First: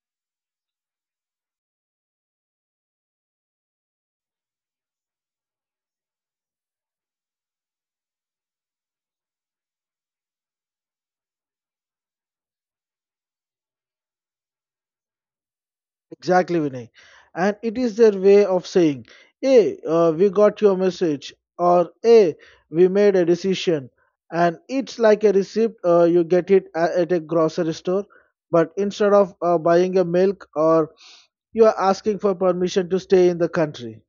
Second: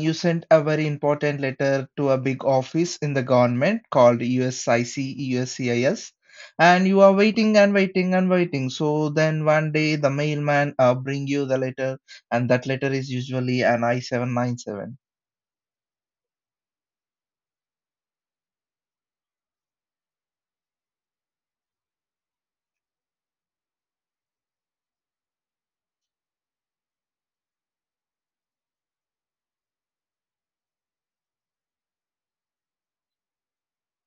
you sent a very important letter to a big office in the government called USIC, USCIS, and you are waiting and waiting and waiting. So then one day the mailman bring you the letter, and that letter is usually an I-797. Exactly, Vinay. And it is their way of saying, hey, we got your message, or hey, we made a decision. And it's like a receipt, you get at a grocery store, but instead of buying a milk, or you are asking for permission to stay in the country.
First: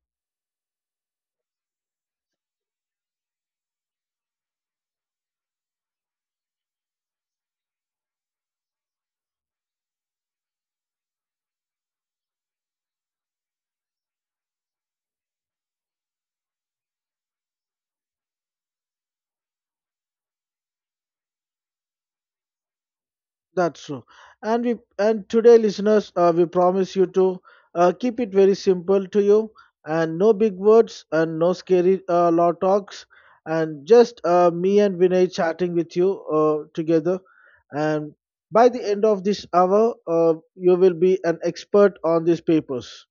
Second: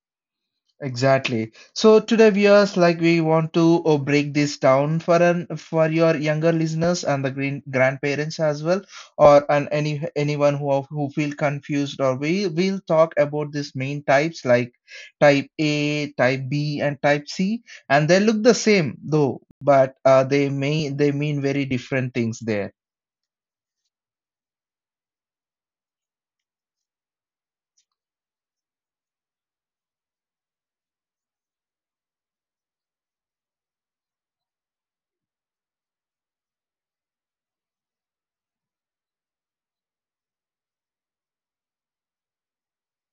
Exactly. So today viewers, like we want to break this down for your younger listeners and the green grandparents as well, or and any anyone who are- who feel confused. Or we will talk about these main types like type A, type B, and type C, and they look the same though, but they mean very different things there. That's true. And today, listeners, we promise you to keep it very simple to you, and no big words, and no scary law talks, and just me and Vinay chatting with you together. And by the end of this hour, you will be an expert on these papers.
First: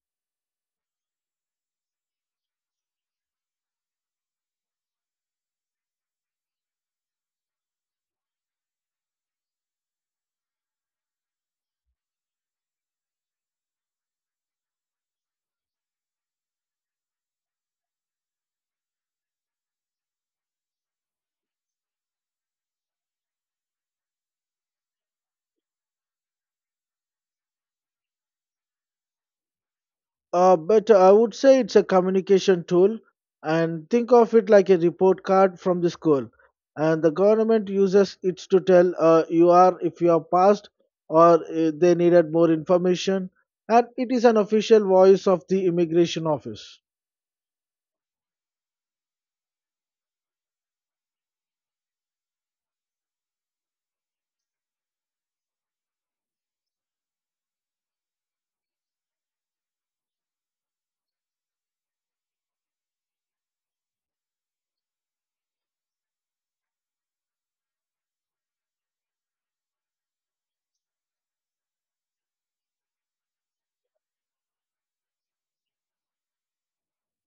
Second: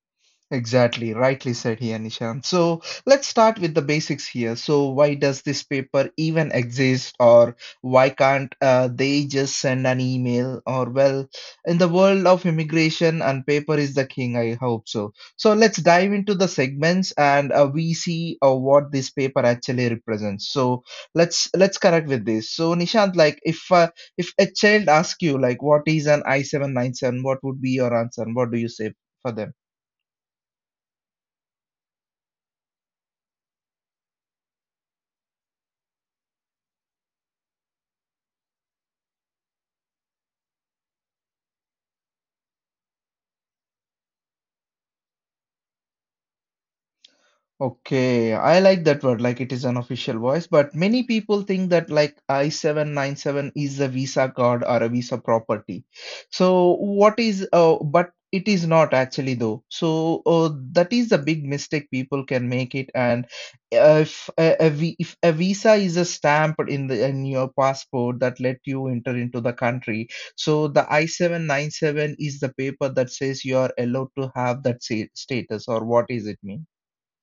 Exactly, rightly said here, Nishant. So let's start with the basics here. So why does this paper even exist, or why can't they just send an email? Or well, in the world of immigration, and paper is the king. I hope so. So let's dive into the segments, and we see what this paper actually represents. So let's correct with this. So Nishant, like if a child asks you like what is an I 797, what would be your answer? What do you say for them? But I would say it's a communication tool, and think of it like a report card from the school. And the government uses it to tell you are if you are passed or they needed more information. And it is an official voice of the immigration office. Okay, I like that word, like it is an official voice, but many people think that like I-797 is a Visa card or a Visa property. So what is, but it is not actually though. So that is a big mistake people can make it. And if a Visa is a stamp in the in your passport that let you enter into the country, so the I-797 is the paper that says you are allowed to have status or what is it mean?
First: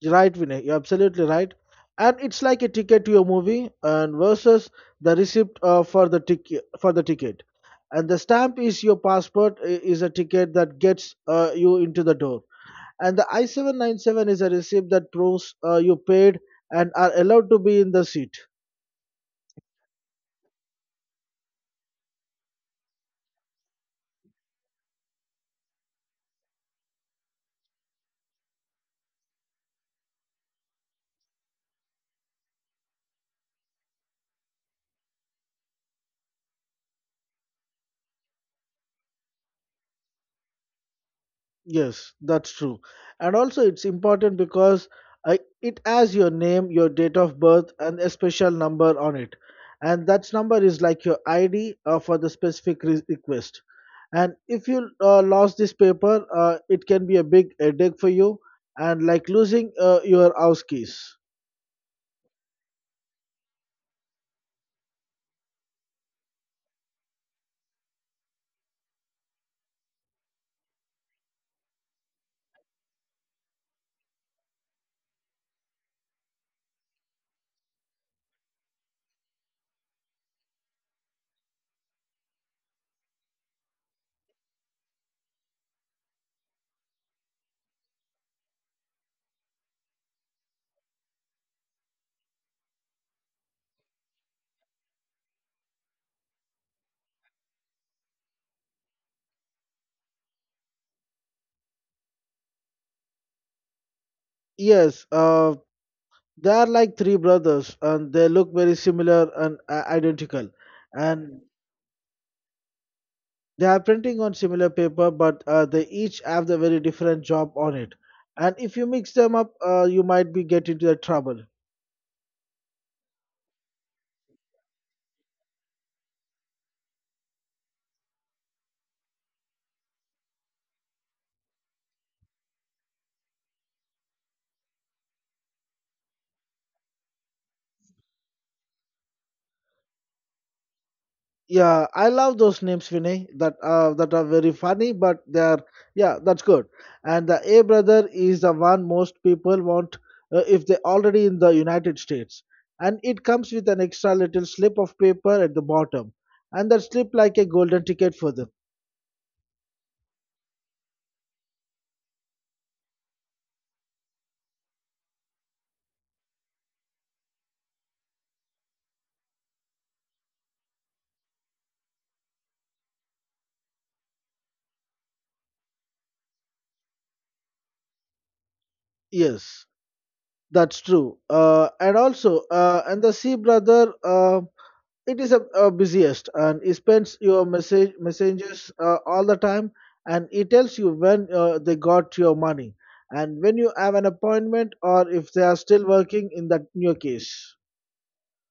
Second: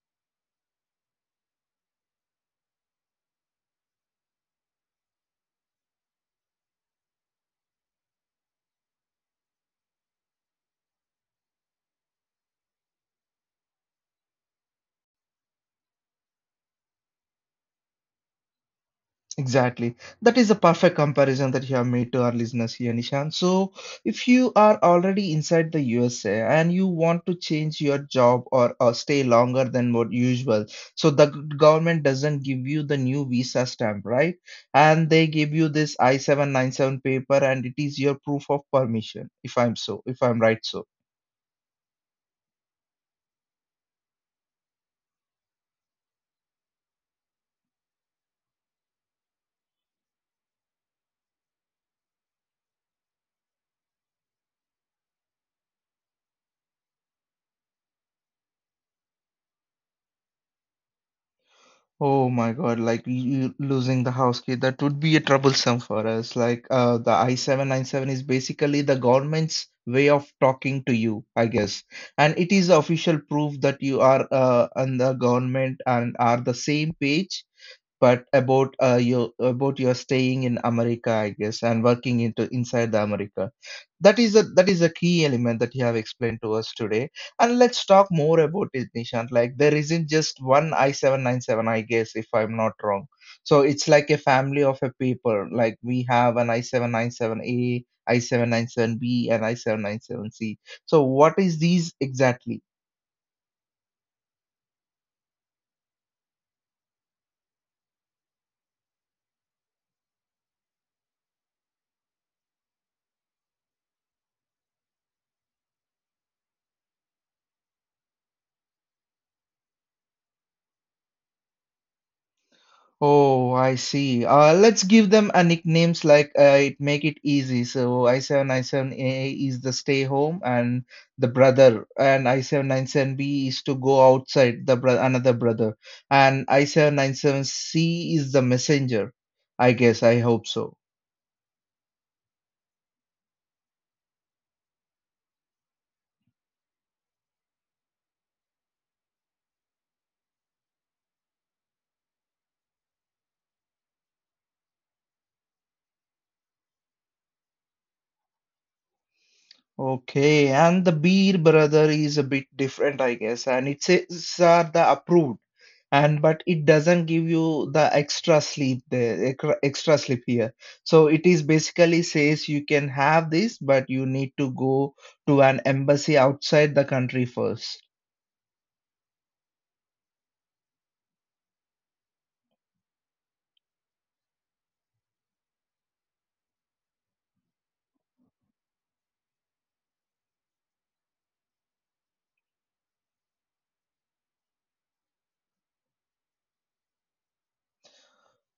Right, Vinay? You're absolutely right. And it's like a ticket to a movie, and versus the receipt for the ticket. And the stamp is your is a ticket that gets you into the door. And the I-797 is a receipt that proves you paid and are allowed to be in the seat. Exactly. That is a perfect comparison that you have made to our listeners here, Nishan. So, if you are already inside the USA and you want to change your job or stay longer than what usual, so the government doesn't give you the new visa stamp, right? And they give you this I-797 paper and it is your proof of permission, if I'm right so. Yes, that's true. And also, it's important because it has your name, your date of birth, and a special number on it. And that number is like your ID for the specific request. And if you lost this paper, it can be a big headache for you, and like losing your house keys. Oh my God, like you losing the house key, that would be a troublesome for us. Like the I-797 is basically the government's way of talking to you, I guess. And it is official proof that you are and the government and are the same page but about your staying in America, I guess, and working into inside the America. That is a key element that you have explained to us today. And let's talk more about it, Nishant. Like there isn't just one I 797, I guess, if I'm not wrong. So it's like a family of a people. Like we have an I 797 A, I 797 B, and I 797 C. So what is these exactly? Yes, they are like three brothers, and they look very similar and identical. And they are printing on similar paper, but they each have the very different job on it. And if you mix them up, you might be get into the trouble. Oh, I see. Let's give them a nicknames like it make it easy. So I797A is the stay home and the brother, and I797B is to go outside the bro another brother, and I797C is the messenger. I guess I hope so. Yeah, I love those names, Vinay. That are very funny, but they are yeah, that's good. And the A brother is the one most people want if they already in the United States. And it comes with an extra little slip of paper at the bottom, and that slip like a golden ticket for them. Okay, and the beer brother is a bit different, I guess, and it says are the approved, and but it doesn't give you the extra sleep there, extra sleep here. So it is basically says you can have this, but you need to go to an embassy outside the country first. Yes. That's true. And the sea brother, it is a busiest, and he spends your messages all the time, and he tells you when they got your money, and when you have an appointment, or if they are still working in that new case.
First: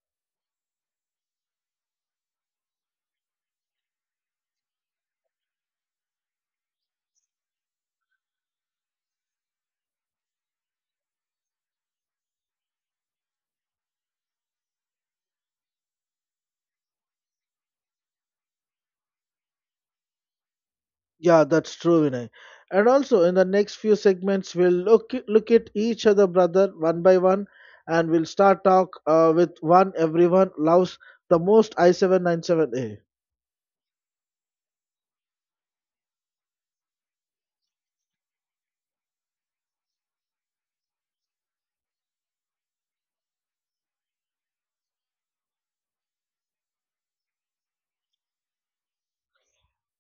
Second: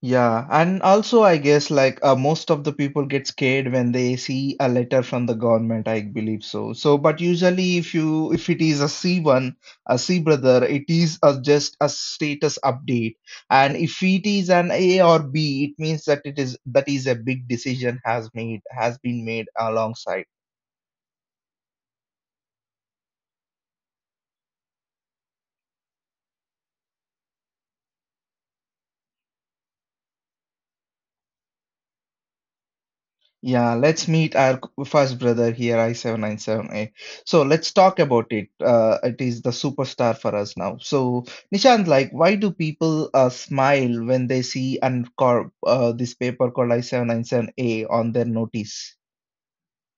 Yeah, and also I guess like most of the people get scared when they see a letter from the government, I believe so. So, but usually if it is a C1, a C brother, it is a, just a status update. And if it is an A or B, it means that it is that is a big decision has made has been made alongside. Yeah, that's true, Vinay. And also, in the next few segments, we'll look at each other, brother, one by one, and we'll start talk with one everyone loves the most I 797 A. Yeah, let's meet our first brother here, I797A. So let's talk about it. It is the superstar for us now. So, Nishant, like, why do people smile when they see and cor this paper called I797A on their notice?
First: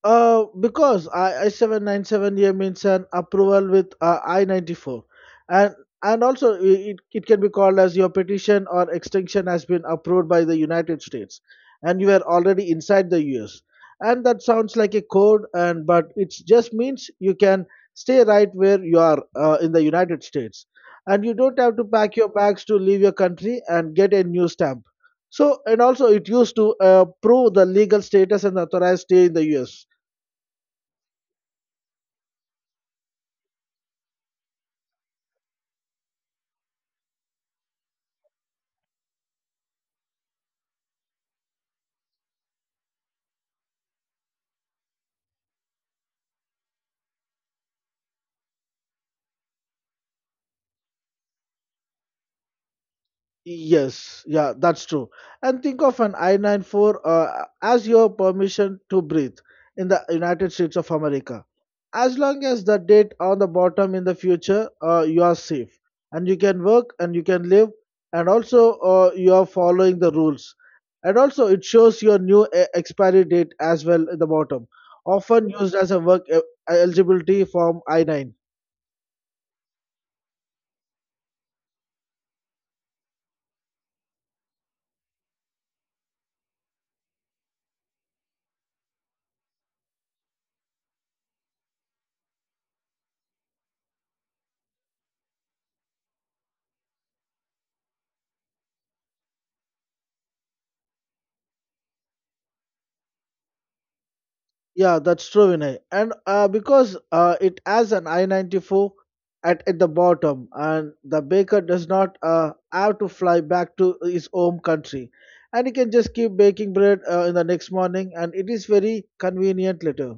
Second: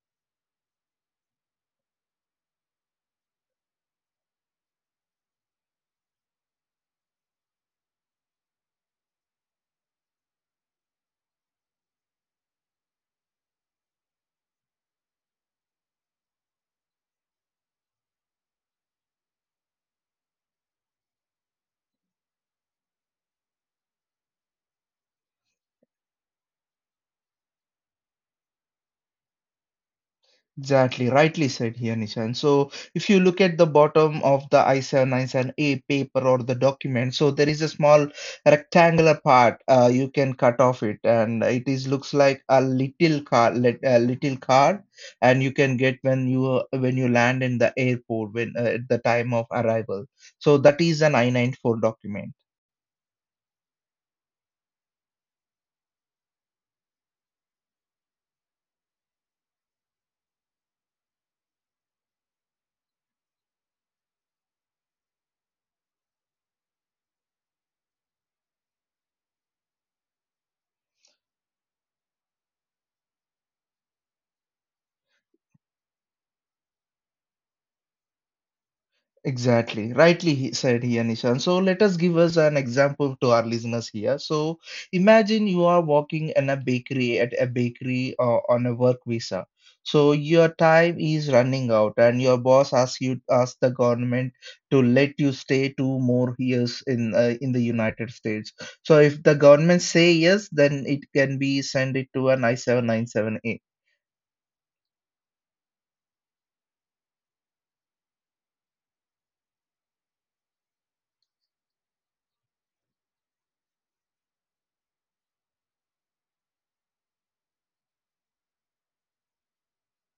Because I 797 year means an approval with I 94, and and also it can be called as your petition or extension has been approved by the United States, and you are already inside the U.S. And that sounds like a code, and but it just means you can stay right where you are in the United States, and you don't have to pack your bags to leave your country and get a new stamp. So and also it used to prove the legal status and authorized stay in the U.S. Exactly, rightly said here, Nishan. So, if you look at the bottom of the I 7 97 a paper or the document, so there is a small rectangular part. You can cut off it, and it is looks like a little card, and you can get when you land in the airport when at the time of arrival. So that is an I94 document. Yes, yeah, that's true. And think of an I-94 as your permission to breathe in the United States of America. As long as the date on the bottom in the future, you are safe and you can work and you can live, and also you are following the rules. And also, it shows your new expiry date as well at the bottom, often used as a work eligibility form I-9. Exactly. Rightly he said here, Nishan. So let us give us an example to our listeners here. So imagine you are working in a bakery at a bakery on a work visa. So your time is running out, and your boss asks the government to let you stay 2 more years in the United States. So if the government say yes, then it can be send it to an I-797A. Yeah, that's true, Vinay. And because it has an I-94 at the bottom, and the baker does not have to fly back to his home country. And he can just keep baking bread in the next morning, and it is very convenient later.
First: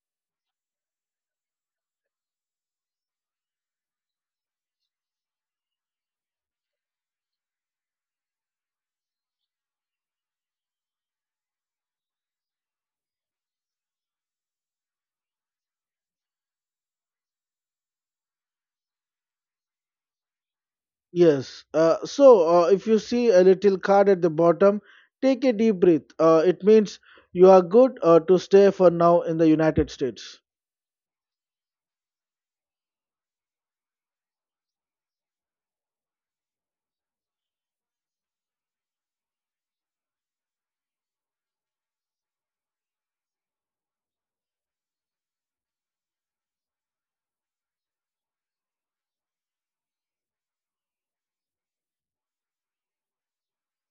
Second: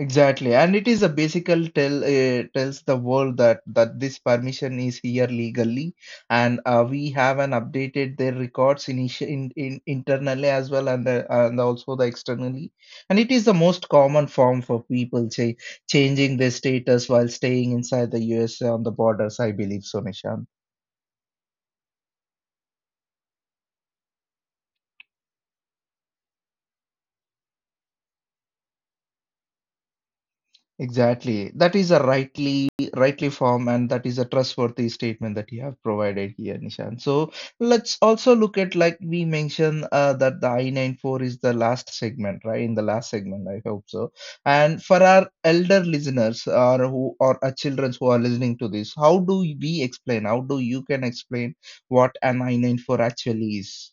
Exactly, and it is a basical tells the world that this permission is here legally, and we have an updated their records in internally as well and also the externally, and it is the most common form for people say changing their status while staying inside the USA on the borders. I believe so, Nishan. Yes. So, if you see a little card at the bottom, take a deep breath. It means you are good to stay for now in the United States. Exactly. That is a rightly form and that is a trustworthy statement that you have provided here, Nishan. So let's also look at like we mentioned that the I-94 is the last segment, right? In the last segment, I hope so. And for our elder listeners or our children who are listening to this, how do we explain? How do you can explain what an I-94 actually is?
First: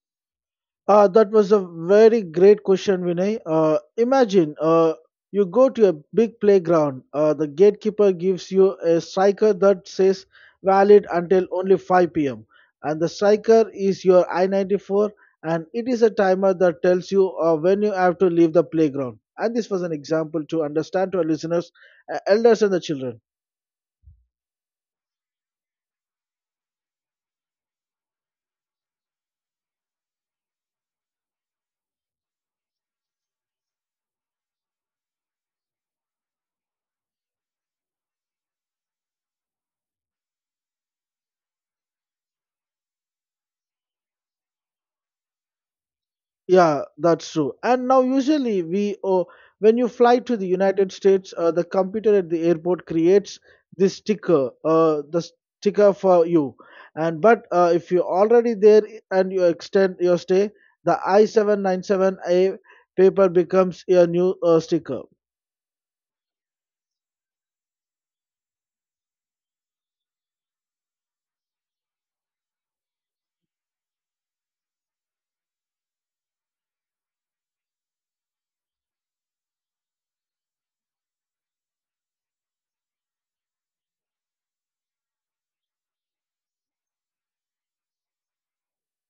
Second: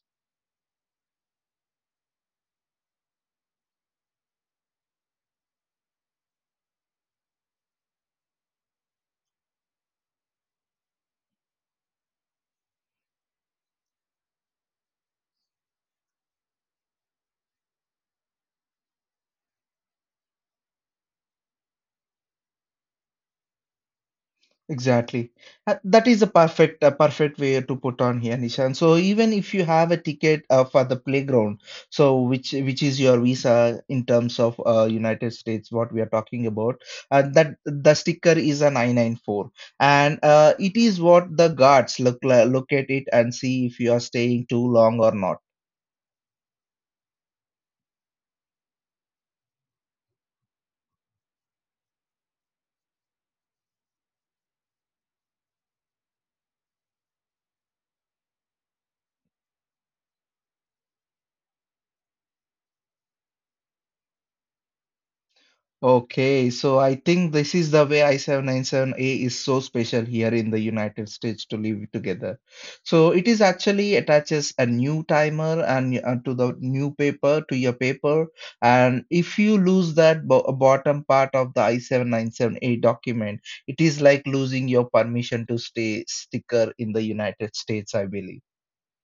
That was a very great question, Vinay. Imagine you go to a big playground. The gatekeeper gives you a striker that says valid until only 5 p.m. And the striker is your I 94, and it is a timer that tells you when you have to leave the playground. And this was an example to understand to our listeners, elders, and the children. Exactly. That is a perfect way to put on here, Nishan. So even if you have a ticket for the playground, so which is your visa in terms of United States, what we are talking about, that the sticker is a 994, and it is what the guards look at it and see if you are staying too long or not. Yeah, that's true. And now, usually, when you fly to the United States, the computer at the airport creates the sticker for you. And but if you're already there and you extend your stay, the I-797A paper becomes your new sticker. Okay, so I think this is the way I-797A is so special here in the United States to live together. So it is actually attaches a new timer and to the new paper to your paper, and if you lose that bo bottom part of the I-797A document, it is like losing your permission to stay sticker in the United States, I believe.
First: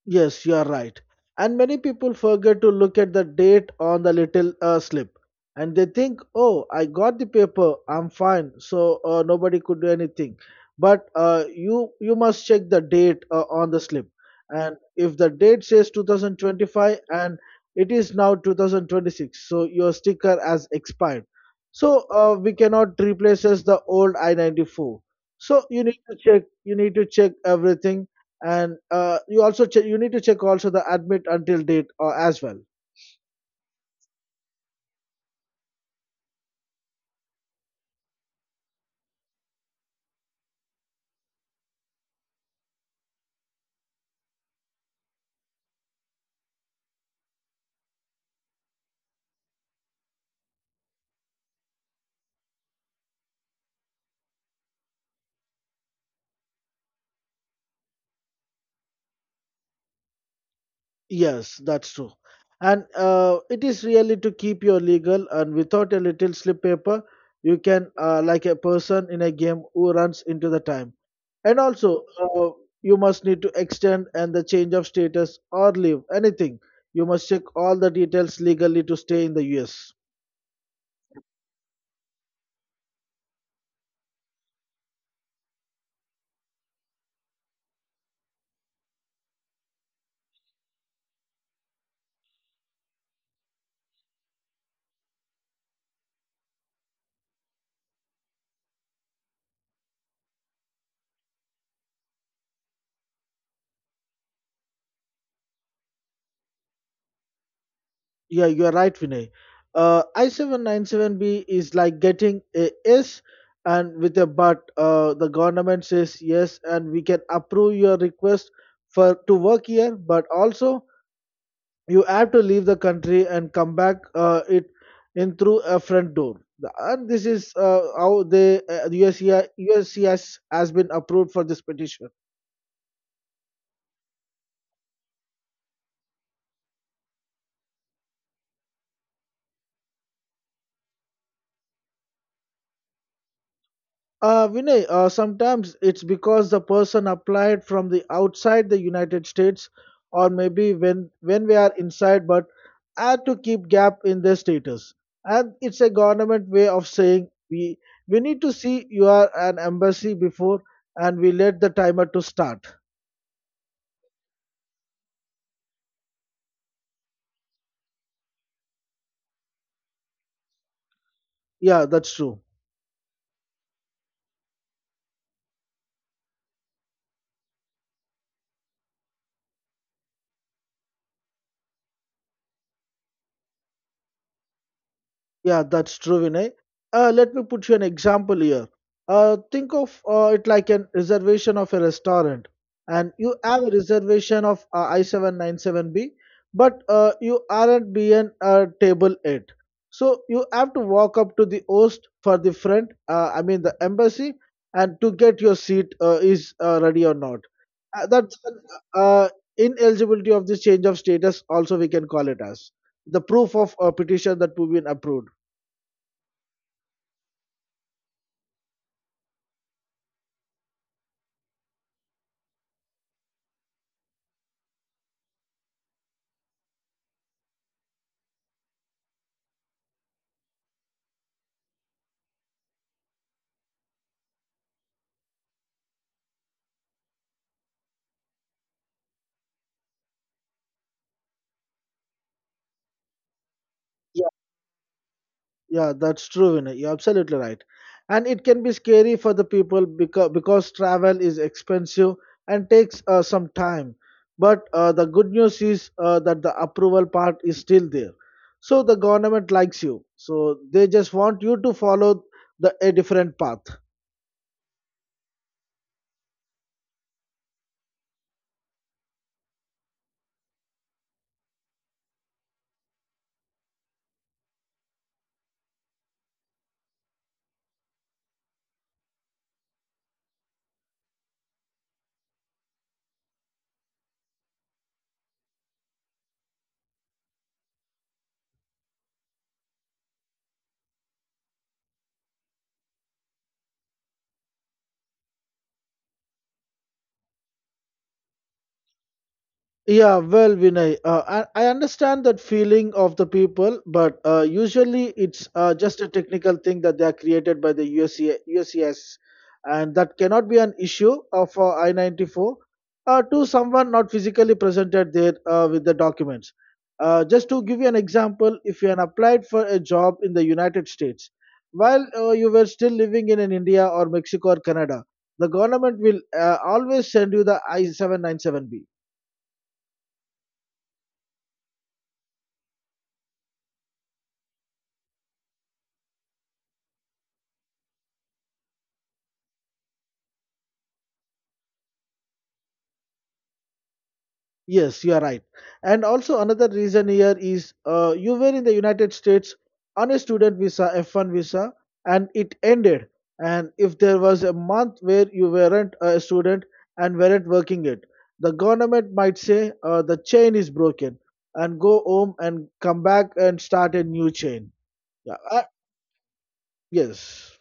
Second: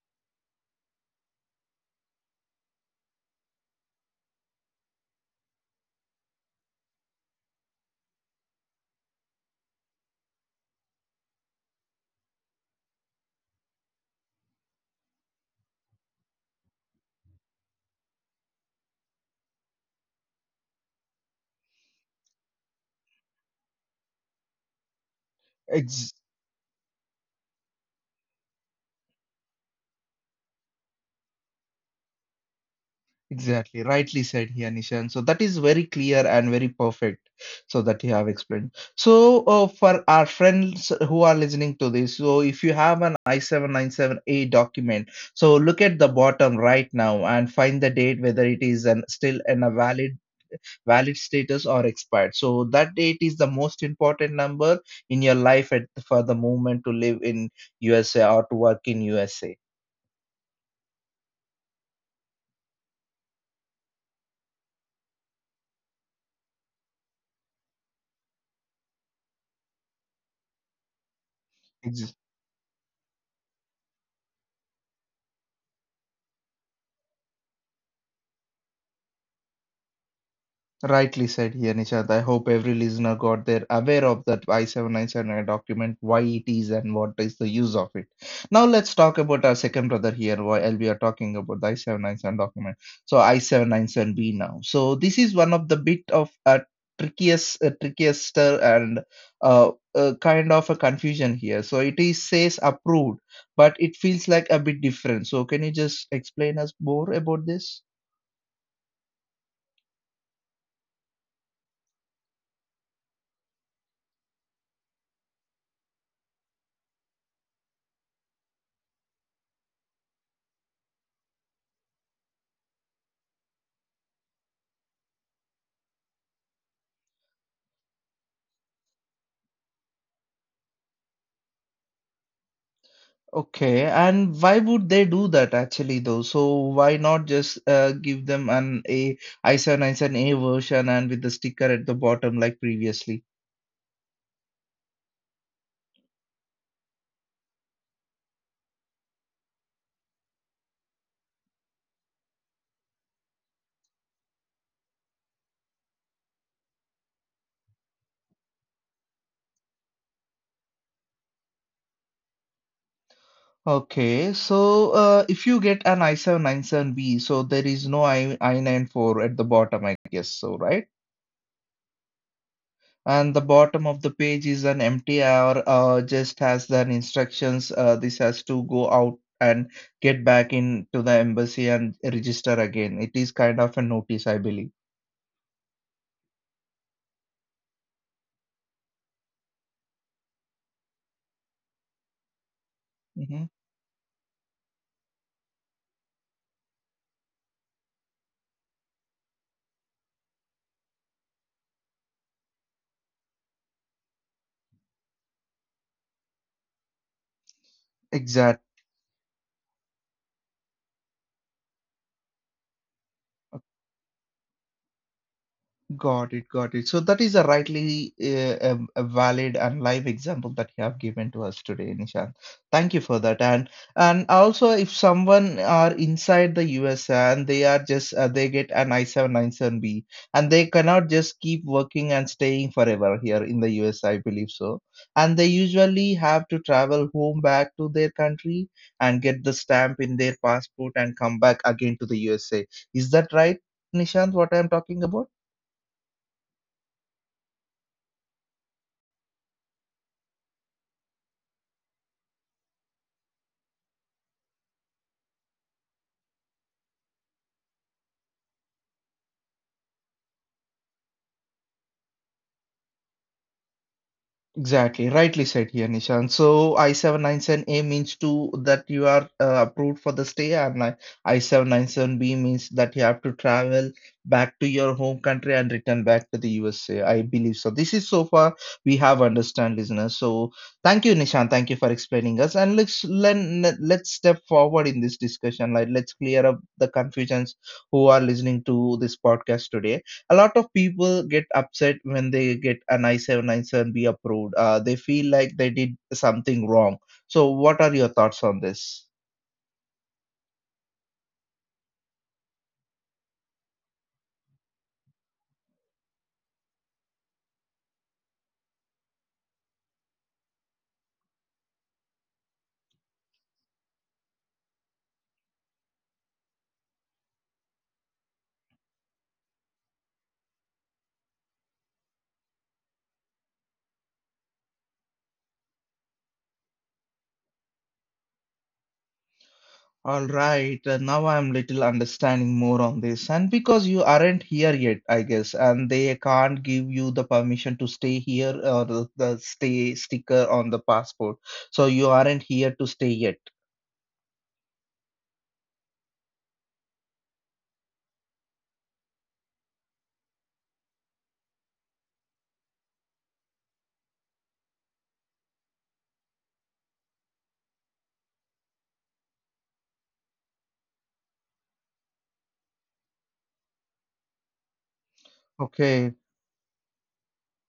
Yes, you are right. And many people forget to look at the date on the little slip and they think, oh, I got the paper, I'm fine, so nobody could do anything. But you must check the date on the slip. And if the date says 2025 and it is now 2026, so your sticker has expired. So we cannot replace as the old I-94. So you need to check everything and you need to check also the admit until date as well. Exactly, rightly said here, Nishan. So that is very clear and very perfect. So that you have explained. So for our friends who are listening to this, so if you have an I797A document, so look at the bottom right now and find the date whether it is an, still in a valid status or expired. So that date is the most important number in your life for the moment to live in USA or to work in USA. Yes, that's true. And it is really to keep your legal and without a little slip paper you can like a person in a game who runs into the time and also you must need to extend and the change of status or leave anything. You must check all the details legally to stay in the US. Rightly said here, Nishant. I hope every listener got there aware of that I 7979 document, why it is and what is the use of it. Now let's talk about our second brother here, while we are talking about the I-797 document. So I-797B now. So this is one of the bit of a trickiest, trickiest and kind of a confusion here. So it is says approved, but it feels like a bit different. So can you just explain us more about this? Yeah, you're right, Vinay. I797B is like getting a yes and with a but. The government says yes, and we can approve your request for to work here, but also you have to leave the country and come back it in through a front door. And this is how the USCIS has been approved for this petition. Okay, and why would they do that actually though? So why not just give them an ai 7 A i7-i7A version and with the sticker at the bottom like previously? Vinay, sometimes it's because the person applied from the outside the United States, or maybe when we are inside, but had to keep gap in their status. And it's a government way of saying we need to see you are an embassy before, and we let the timer to start. Okay, so if you get an I 797 b so there is no I i94 at the bottom, I guess so, right? Yeah, that's true. And the bottom of the page is an empty or just has the instructions. This has to go out and get back into the embassy and register again. It is kind of a notice, I believe. Yeah, that's true, Vinay. Let me put you an example here. Think of it like an reservation of a restaurant, and you Mhm. have a reservation of I797B, but you aren't being table eight. So you have to walk up to the host for the front, I mean the embassy, and to get your seat is ready or not. Uh, that's exact an uh, ineligibility of this change of status, also we can call it as the proof of petition that we've been approved. Got it, got it. So that is a a valid and live example that you have given to us today, Nishant. Thank you for that. And also, if someone are inside the USA and they are just they get an I-797B and they cannot just keep working and staying forever here in the US, I believe so. And they usually have to travel home back to their country and get the stamp in their passport and come back again to the USA. Is that right, Yeah, Nishant? What I am talking about? yeah, that's true, Vinay. You're absolutely right. And it can be scary for the people because travel is expensive and takes some time. But the good news is that the approval part is still there. So the government likes you. So they just want you to follow a different path. Exactly, rightly said here, Nishan. So I-797A means to that you are approved for the stay, and like I-797B means that you have to travel back to your home country and return back to the USA. I believe so. This is so far we have understand, listeners. So thank you, Nishan. Thank you for explaining us. And let's step forward in this discussion. Like let's clear up the confusions who are listening to this podcast today a lot of people get upset when they get an I-797B approved. They feel like they did something wrong. So, what are your thoughts on this? Yeah, well, Vinay, I understand that feeling of the people, but usually it's just a technical thing that they are created by the USC, and that cannot be an issue of I 94 to someone not physically presented there with the documents. Just to give you an example, if you had applied for a job in the United States while you were still living in India or Mexico or Canada, the government will always send you the I 797B. All right, now I'm little understanding more on this, and because you aren't here yet, I guess, and they can't give you the permission to stay here or the stay sticker on the passport, so you aren't here to stay yet. Yes, you are right. And also another reason here is you were in the United States on a student visa, F1 visa, and it ended. And if there was a month where you weren't a student and weren't working it, the government might say the chain is broken and go home and come back and start a new chain. Yeah, uh, Okay. yes.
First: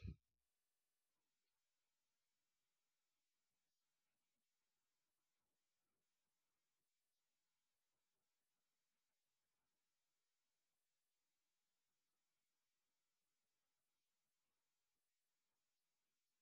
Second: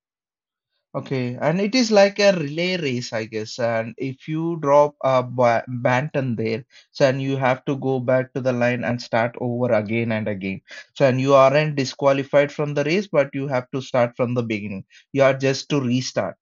Okay, and it is like a relay race, I guess. And if you drop a ba Banton there, so and you have to go back to the line and start over again and again. So and you aren't disqualified from the race, but you have to start from the beginning. You are just to restart.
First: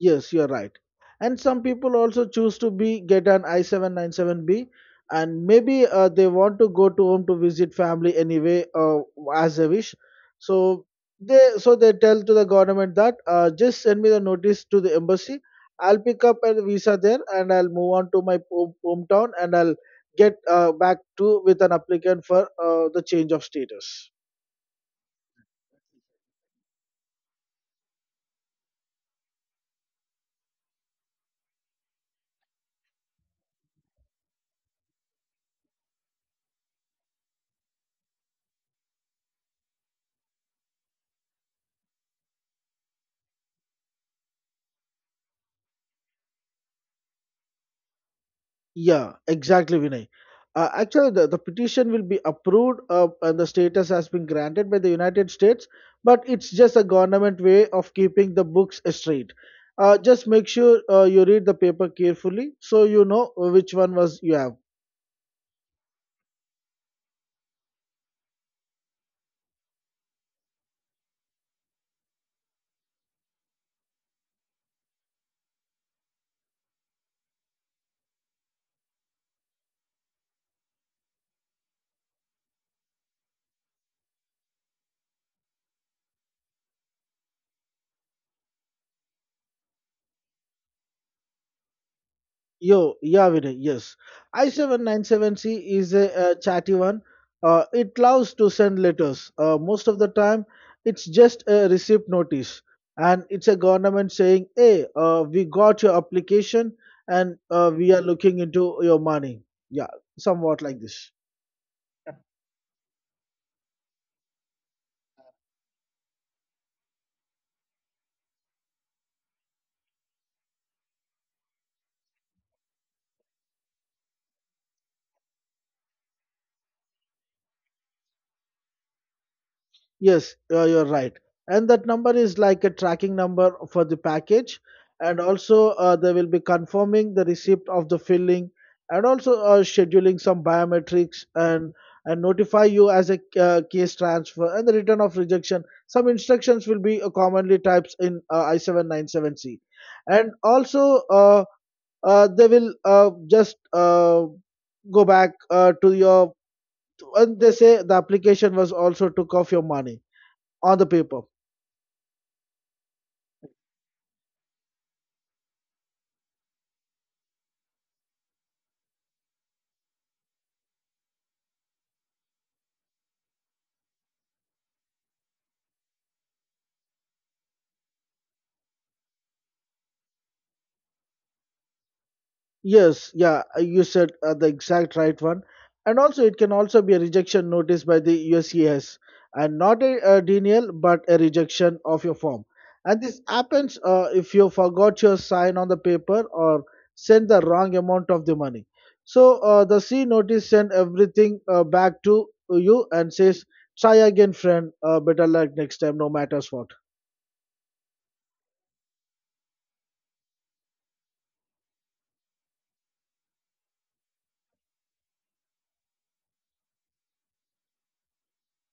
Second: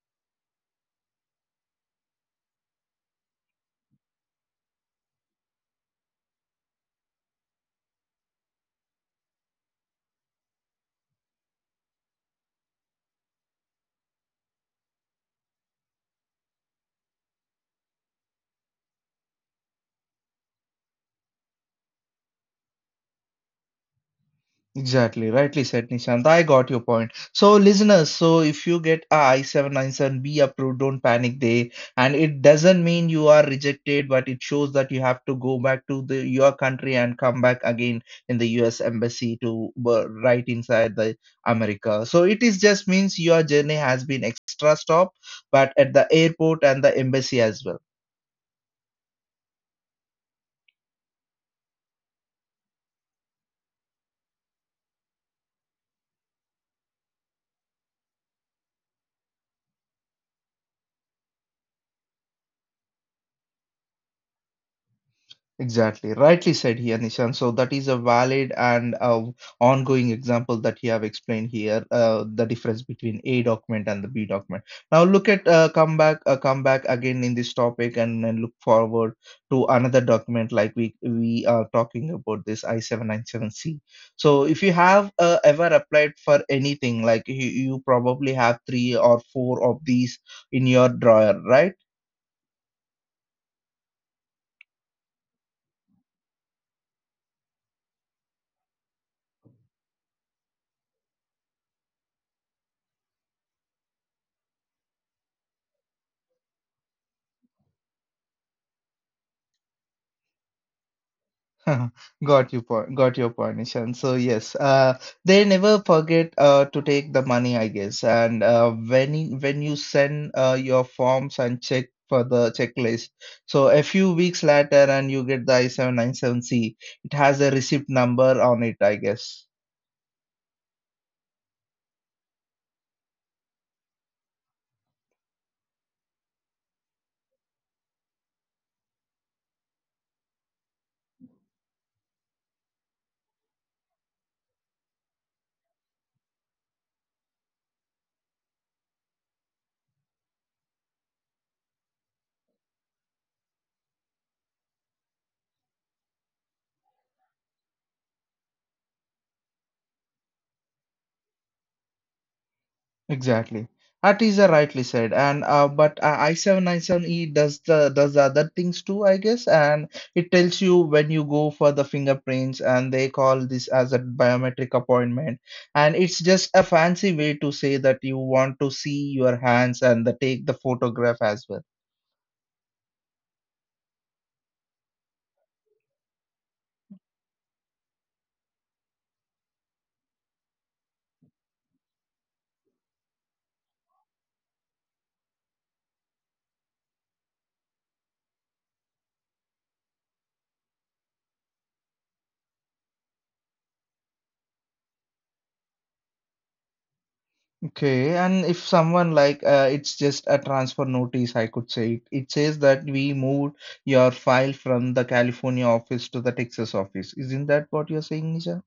Yes, you're right. And some people also choose to be get an I797B, and maybe they want to go to home to visit family anyway, as a wish. So so they tell to the government that just send me the notice to the embassy. I'll pick up a visa there, and I'll move on to my hometown, and I'll get back to with an applicant for the change of status. Exactly, rightly said, Nishant. I got your point. So, listeners, so if you get a I-797B approved, don't panic there. And it doesn't mean you are rejected, but it shows that you have to go back to the your country and come back again in the U.S. embassy to right inside the America. So it is just means your journey has been extra stop, but at the airport and the embassy as well. Yeah, exactly, Vinay. Actually, the petition will be approved and the status has been granted by the United States, but it's just a government way of keeping the books straight. Just make sure you read the paper carefully so you know which one was you have. Exactly. Rightly said here, Nishan. So that is a valid and ongoing example that you have explained here, the difference between A document and the B document. Now look at come back again in this topic, and then look forward to another document like we are talking about this I-797C. So if you have ever applied for anything, you probably have 3 or 4 of these in your drawer, right? Yo, yeah, Vinay, yes. I797C is a, chatty one. It loves to send letters. Most of the time, it's just a receipt notice. And it's a government saying, hey, we got your application and we are looking into your money. Yeah, somewhat like this. Got your point, Nishan. So yes, they never forget to take the money, I guess. And when you send your forms and check for the checklist, so a few weeks later, and you get the I-797C, it has a receipt number on it, I guess. Yes, you're right. And that number is like a tracking number for the package. And also, they will be confirming the receipt of the filling and also scheduling some biometrics, and notify you as a case transfer and the return of rejection. Some instructions will be commonly types in I797C. And also, they will just go back to your, and they say the application was also took off your money on the paper. Exactly. That is rightly said. And but I-797E does the other things too, I guess. And it tells you when you go for the fingerprints, and they call this as a biometric appointment. And it's just a fancy way to say that you want to see your hands take the photograph as well. Yes, yeah, you said the exact right one. And also, it can also be a rejection notice by the USCIS and not a, denial but a rejection of your form. And this happens if you forgot your sign on the paper or sent the wrong amount of the money. So, the C notice send everything back to you and says, try again, friend, better luck next time, no matters what. Okay, and if someone it's just a transfer notice, I could say it. It says that we moved your file from the California office to the Texas office. Isn't that what you're saying, Nisha?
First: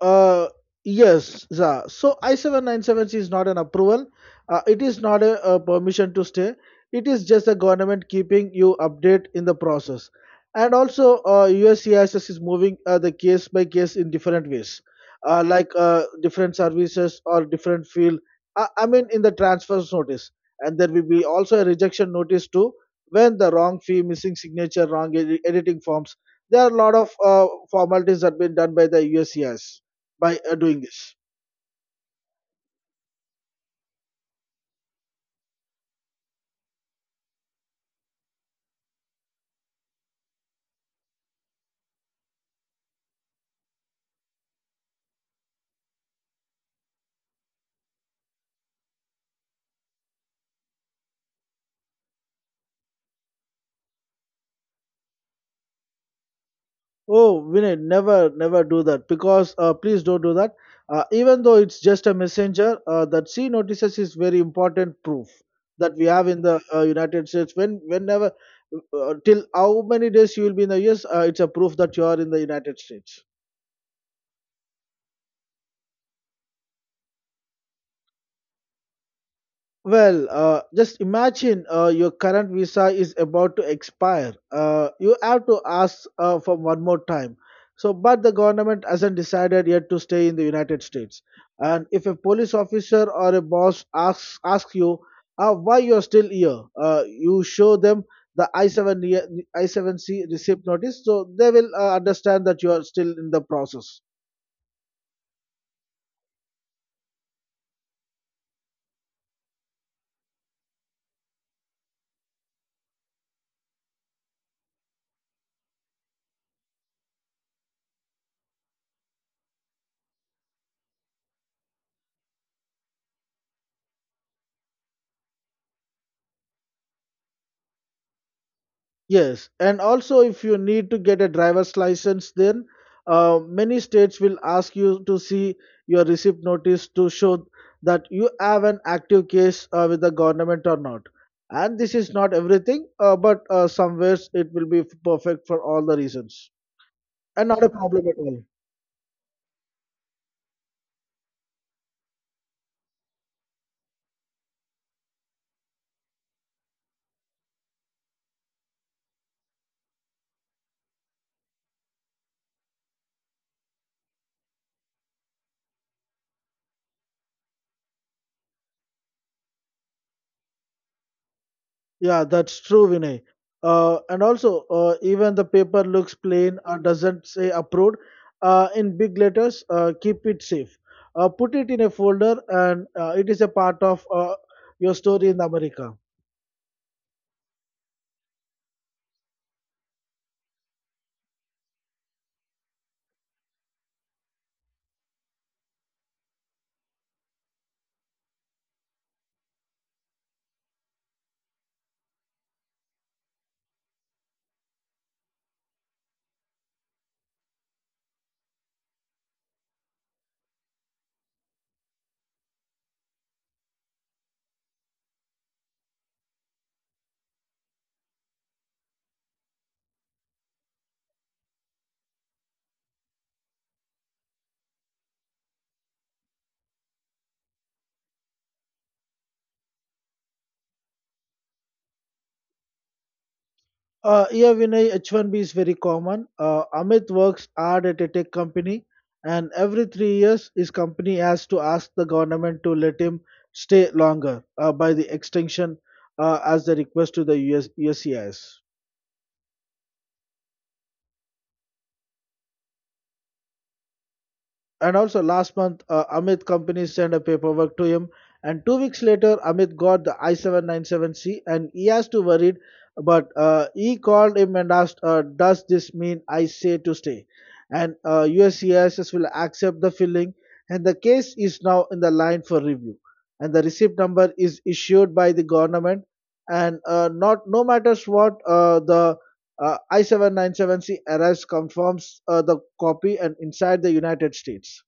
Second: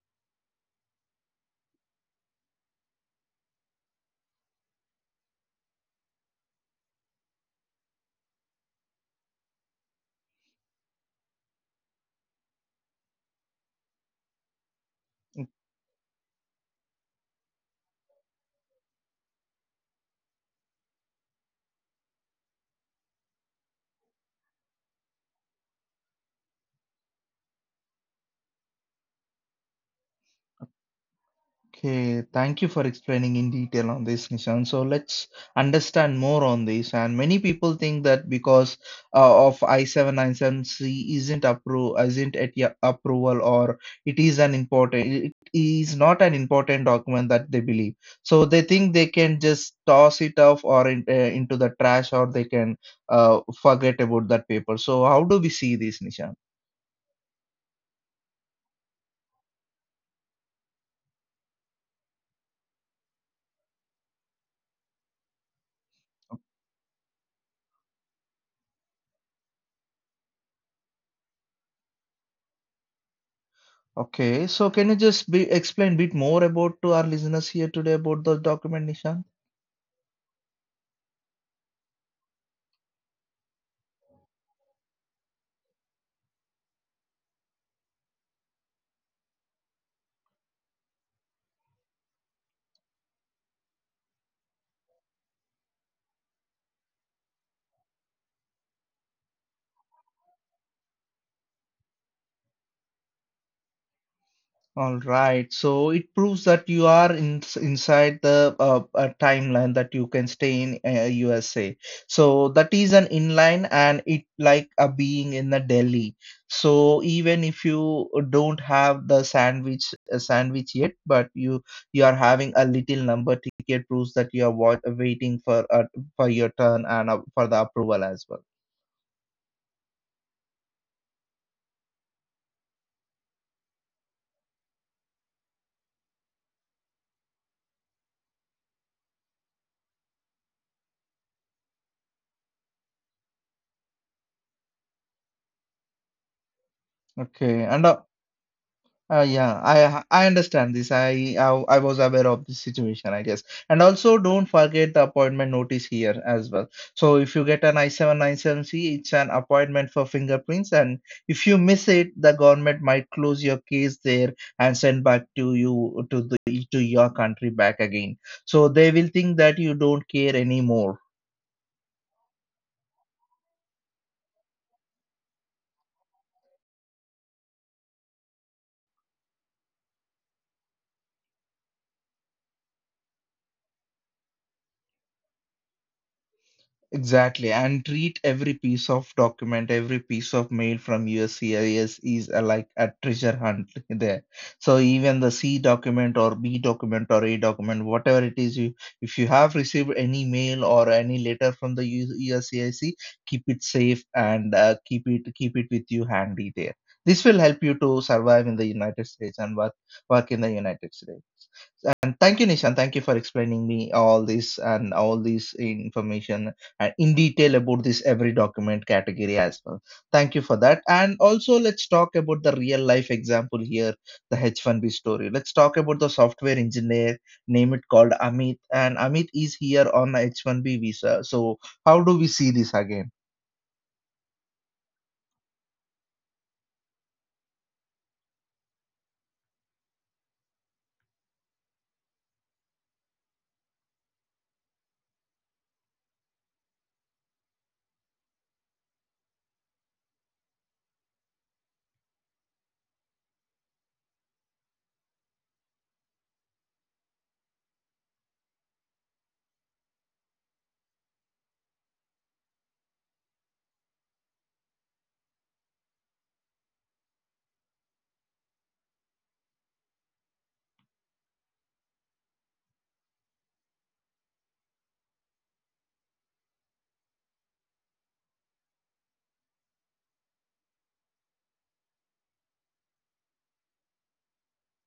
Uh, yes, yeah. So I-797C is not an approval. It is not a permission to stay. It is just the government keeping you update in the process. And also, USCIS is moving the case by case in different ways, like different services or different field. I mean, in the transfers notice, and there will be also a rejection notice too when the wrong fee, missing signature, editing forms. There are a lot of formalities that have been done by the USCIS by doing this. Okay, thank you for explaining in detail on this, Nishan. So let's understand more on this. And many people think that because of I-797C isn't at ya- approval or it is not an important document that they believe. So they think they can just toss it off into the trash or they can forget about that paper. So how do we see this, Nishan? Oh, Vinay, never, never do that because please don't do that. Even though it's just a messenger, that C notices is very important proof that we have in the United States. Whenever, till how many days you will be in the US, it's a proof that you are in the United States. Okay, so can you just be, explain a bit more about to our listeners here today about the document, Nishant? Well, just imagine your current visa is about to expire. You have to ask for one more time. So, but the government hasn't decided yet to stay in the United States. And if a police officer or a boss asks you why you are still here, you show them the I seven C receipt notice. So they will understand that you are still in the process. All right, so it proves that you are inside the timeline that you can stay in USA. So that is an inline and it like a being in the Delhi. So even if you don't have the sandwich yet, but you are having a little number ticket proves that you are wa waiting for your turn and for the approval as well. Yes, and also if you need to get a driver's license, then many states will ask you to see your receipt notice to show that you have an active case with the government or not. And this is not everything, but somewhere it will be perfect for all the reasons and not Okay, a and problem at all. Yeah, I understand this. I was aware of this situation, I guess. And also, don't forget the appointment notice here as well. So if you get an I-797C, it's an appointment for fingerprints, and if you miss it, the government might close your case there and send back to you to the to your country back again. So they will think that you don't care anymore. Yeah, that's true, Vinay. And also, even the paper looks plain or doesn't say approved in big letters, keep it safe. Put it in a folder, and it is a part of your story in America. Exactly, and treat every piece of document, every piece of mail from USCIS is a, like a treasure hunt there. So even the C document or B document or A document, whatever it is, you if you have received any mail or any letter from the USCIS, keep it safe and keep it with you handy there. This will help you to survive in the United States and work in the United States. And thank you, Nishan. Thank you for explaining me all this and all this information in detail about this every document category as well. Thank you for that. And also, let's talk about the real life example here, the H1B story. Let's talk about the software engineer, name it called Amit, and Amit is here on the H1B visa. So, how do we see this again? Yeah, Vinay, H1B is very common. Amit works hard at a tech company, and every 3 years, his company has to ask the government to let him stay longer by the extension as the request to the US, USCIS. And also last month, Amit company sent a paperwork to him, and 2 weeks later, Amit got the i797C, and he has to worried. But he called him and asked, "Does this mean I say to stay?" And USCIS will accept the filing, and the case is now in the line for review. And the receipt number is issued by the government, and not no matters what the I797C arrives confirms the copy and inside the United States.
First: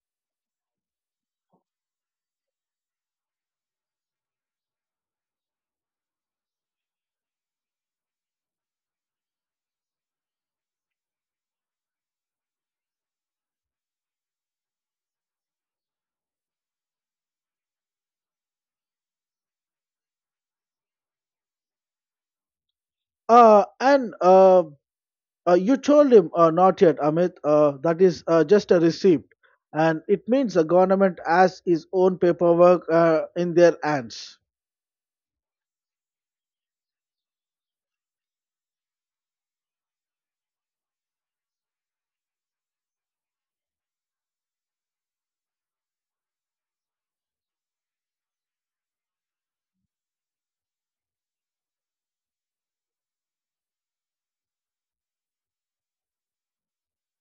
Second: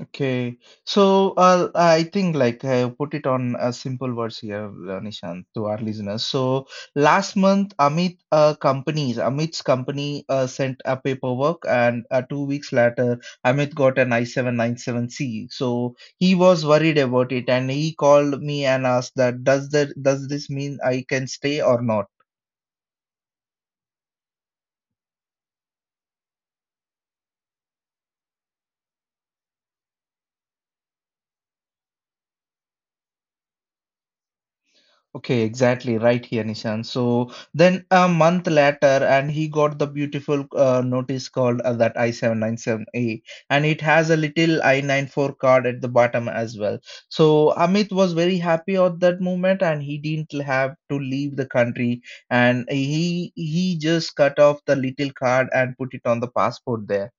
Okay, so I think like I put it on a simple words here, Nishant, to our listeners. So last month, Amit's company sent a paperwork, and 2 weeks later, Amit got an I-797C. So he was worried about it, and he called me and asked that does this mean I can stay or not? And You told him not yet, Amit. That is just a receipt, and it means the government has its own paperwork in their hands. Okay, exactly right here, Nishan. So then a month later, and he got the beautiful notice called that I-797A, and it has a little I-94 card at the bottom as well. So Amit was very happy at that moment, and he didn't have to leave the country, and he just cut off the little card and put it on the passport there.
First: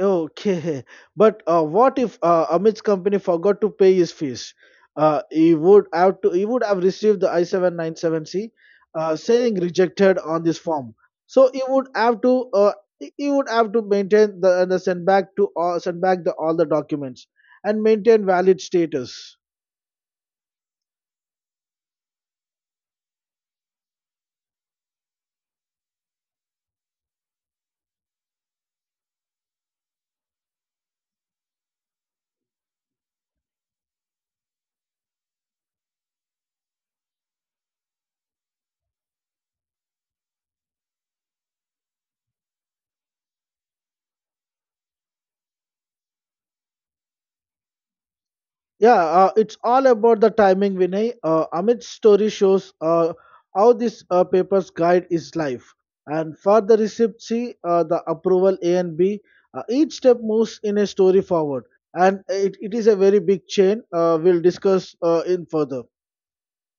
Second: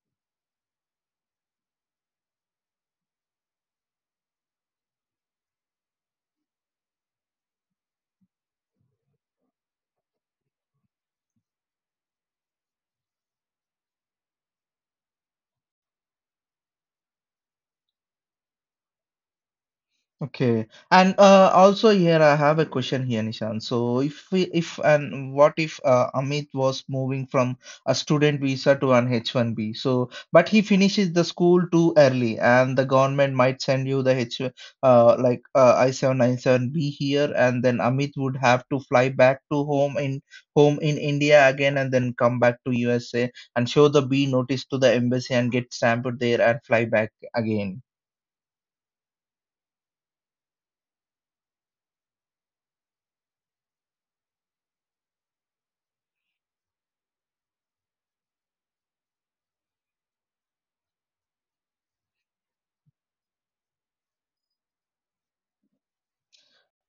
Okay, but what if Amit's company forgot to pay his fees? He would have to. He would have received the I 797 C, saying rejected on this form. So he would have to. Uh, he would have to maintain the send back to all send back the all the documents and maintain valid status. Okay, and also here I have a question here, Nishan. So if we, if and what if Amit was moving from a student visa to an H1B? So, but he finishes the school too early, and the government might send you the H like I-797B here, and then Amit would have to fly back to home in India again, and then come back to USA and show the B notice to the embassy and get stamped there and fly back again. Yeah, it's all about the timing, Vinay. Amit's story shows how this paper's guide is life. And for the receipt C, the approval A and B, each step moves in a story forward. And it is a very big chain. We'll discuss in further.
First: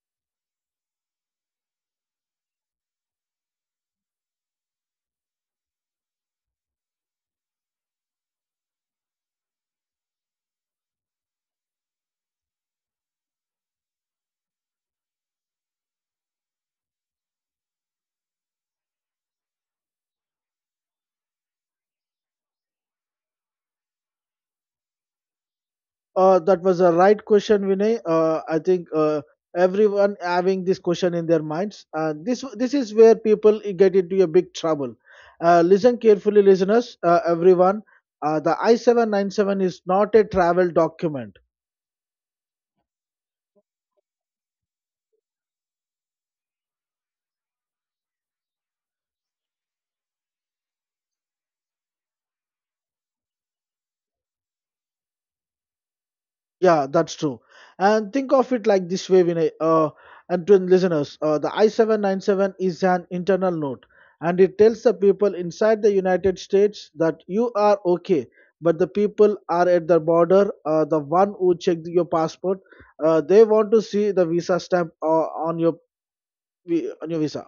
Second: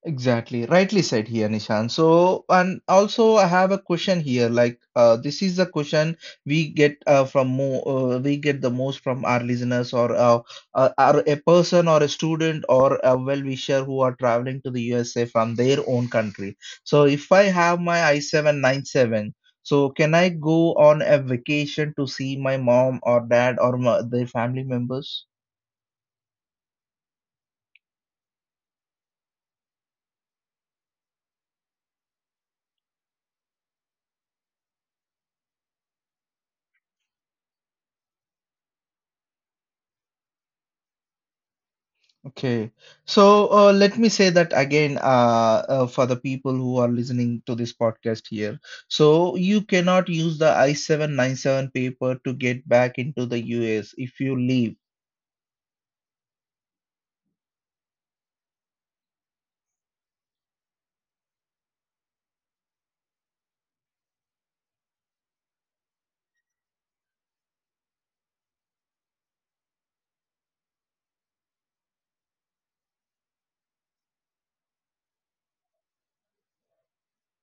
Exactly, rightly said here, Nishan. So, and also I have a question here. This is the question we get the most from our listeners or are a person or a student or a well-wisher who are traveling to the USA from their own country. So, if I have my I-797, so can I go on a vacation to see my mom or dad or their family members? That was a right question, Vinay. I think everyone having this question in their minds. This is where people get into a big trouble. Listen carefully, listeners. Everyone, the I 797 is not a travel document. Okay, so let me say that again for the people who are listening to this podcast here. So you cannot use the I-797 paper to get back into the US if you leave. Yeah, that's true. And think of it like this way, Vinay. And to listeners, the I-797 is an internal note, and it tells the people inside the United States that you are okay. But the people are at the border, the one who checked your passport, they want to see the visa stamp on your on your visa.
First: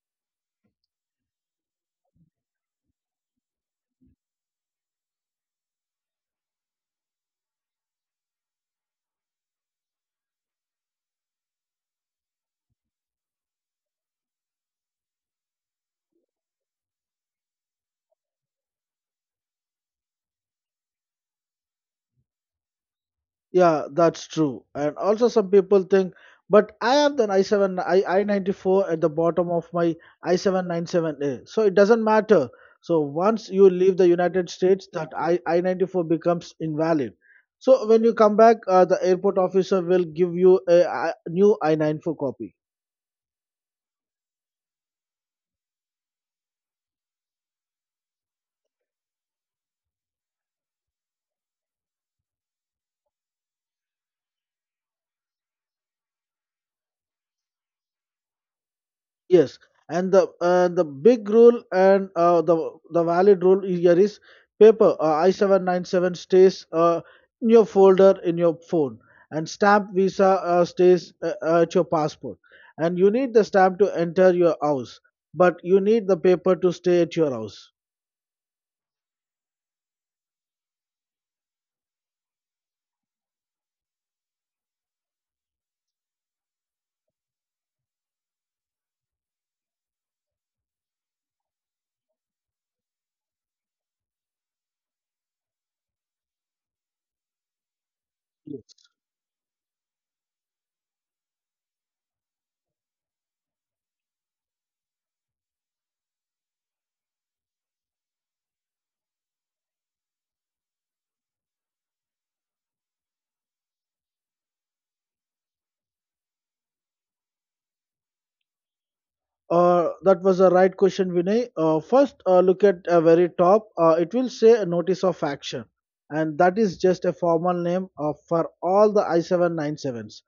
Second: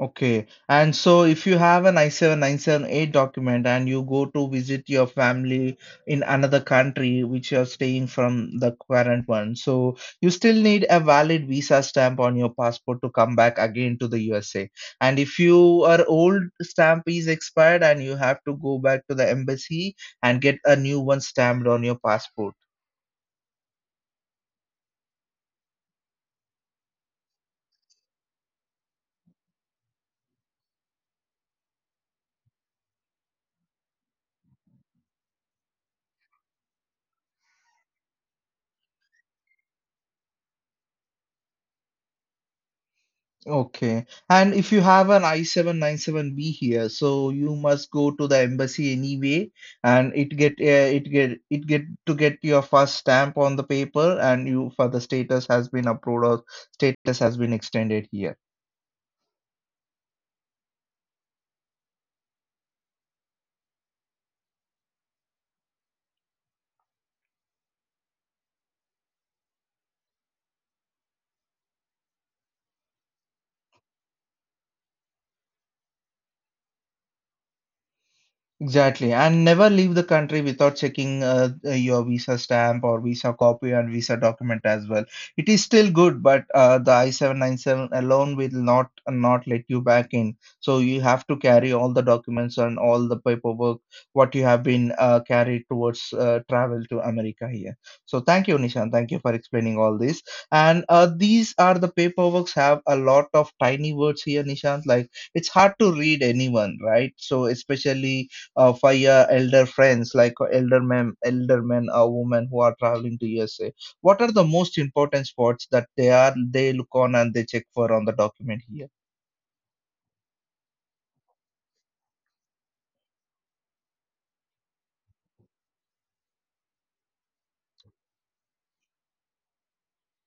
Okay, and so if you have an I-7978 document and you go to visit your family in another country which you are staying from the current one, so you still need a valid visa stamp on your passport to come back again to the USA. And if your old stamp is expired and you have to go back to the embassy and get a new one stamped on your passport. Yeah, that's true. And also some people think, but I have the i7 i i94 at the bottom of my i797A. So it doesn't matter. So once you leave the United States, that I i94 becomes invalid. So when you come back, the airport officer will give you a new i94 copy. Okay. And if you have an I-797B here, so you must go to the embassy anyway, and it get it get it get to get your first stamp on the paper, and you for the status has been approved or status has been extended here. Yes, and the big rule and the valid rule here is paper I 797 stays in your folder in your phone, and stamp visa stays at your passport, and you need the stamp to enter your house, but you need the paper to stay at your house. Exactly, and never leave the country without checking your visa stamp or visa copy and visa document as well. It is still good, but the I-797 alone will not let you back in. So you have to carry all the documents and all the paperwork what you have been carried towards travel to America here. So thank you, Yes. Nishan. Thank you for explaining all this. And these are the paperworks have a lot of tiny words here, Nishan. Like it's hard to read anyone, right? So especially via elder friends like elder men or women who are traveling to USA. What are the most important spots that they look on and they check for on the document here? That was the right question, Vinay. First, look at very top. It will say a notice of action, and that is just a formal name of, for all the I 79 sevens.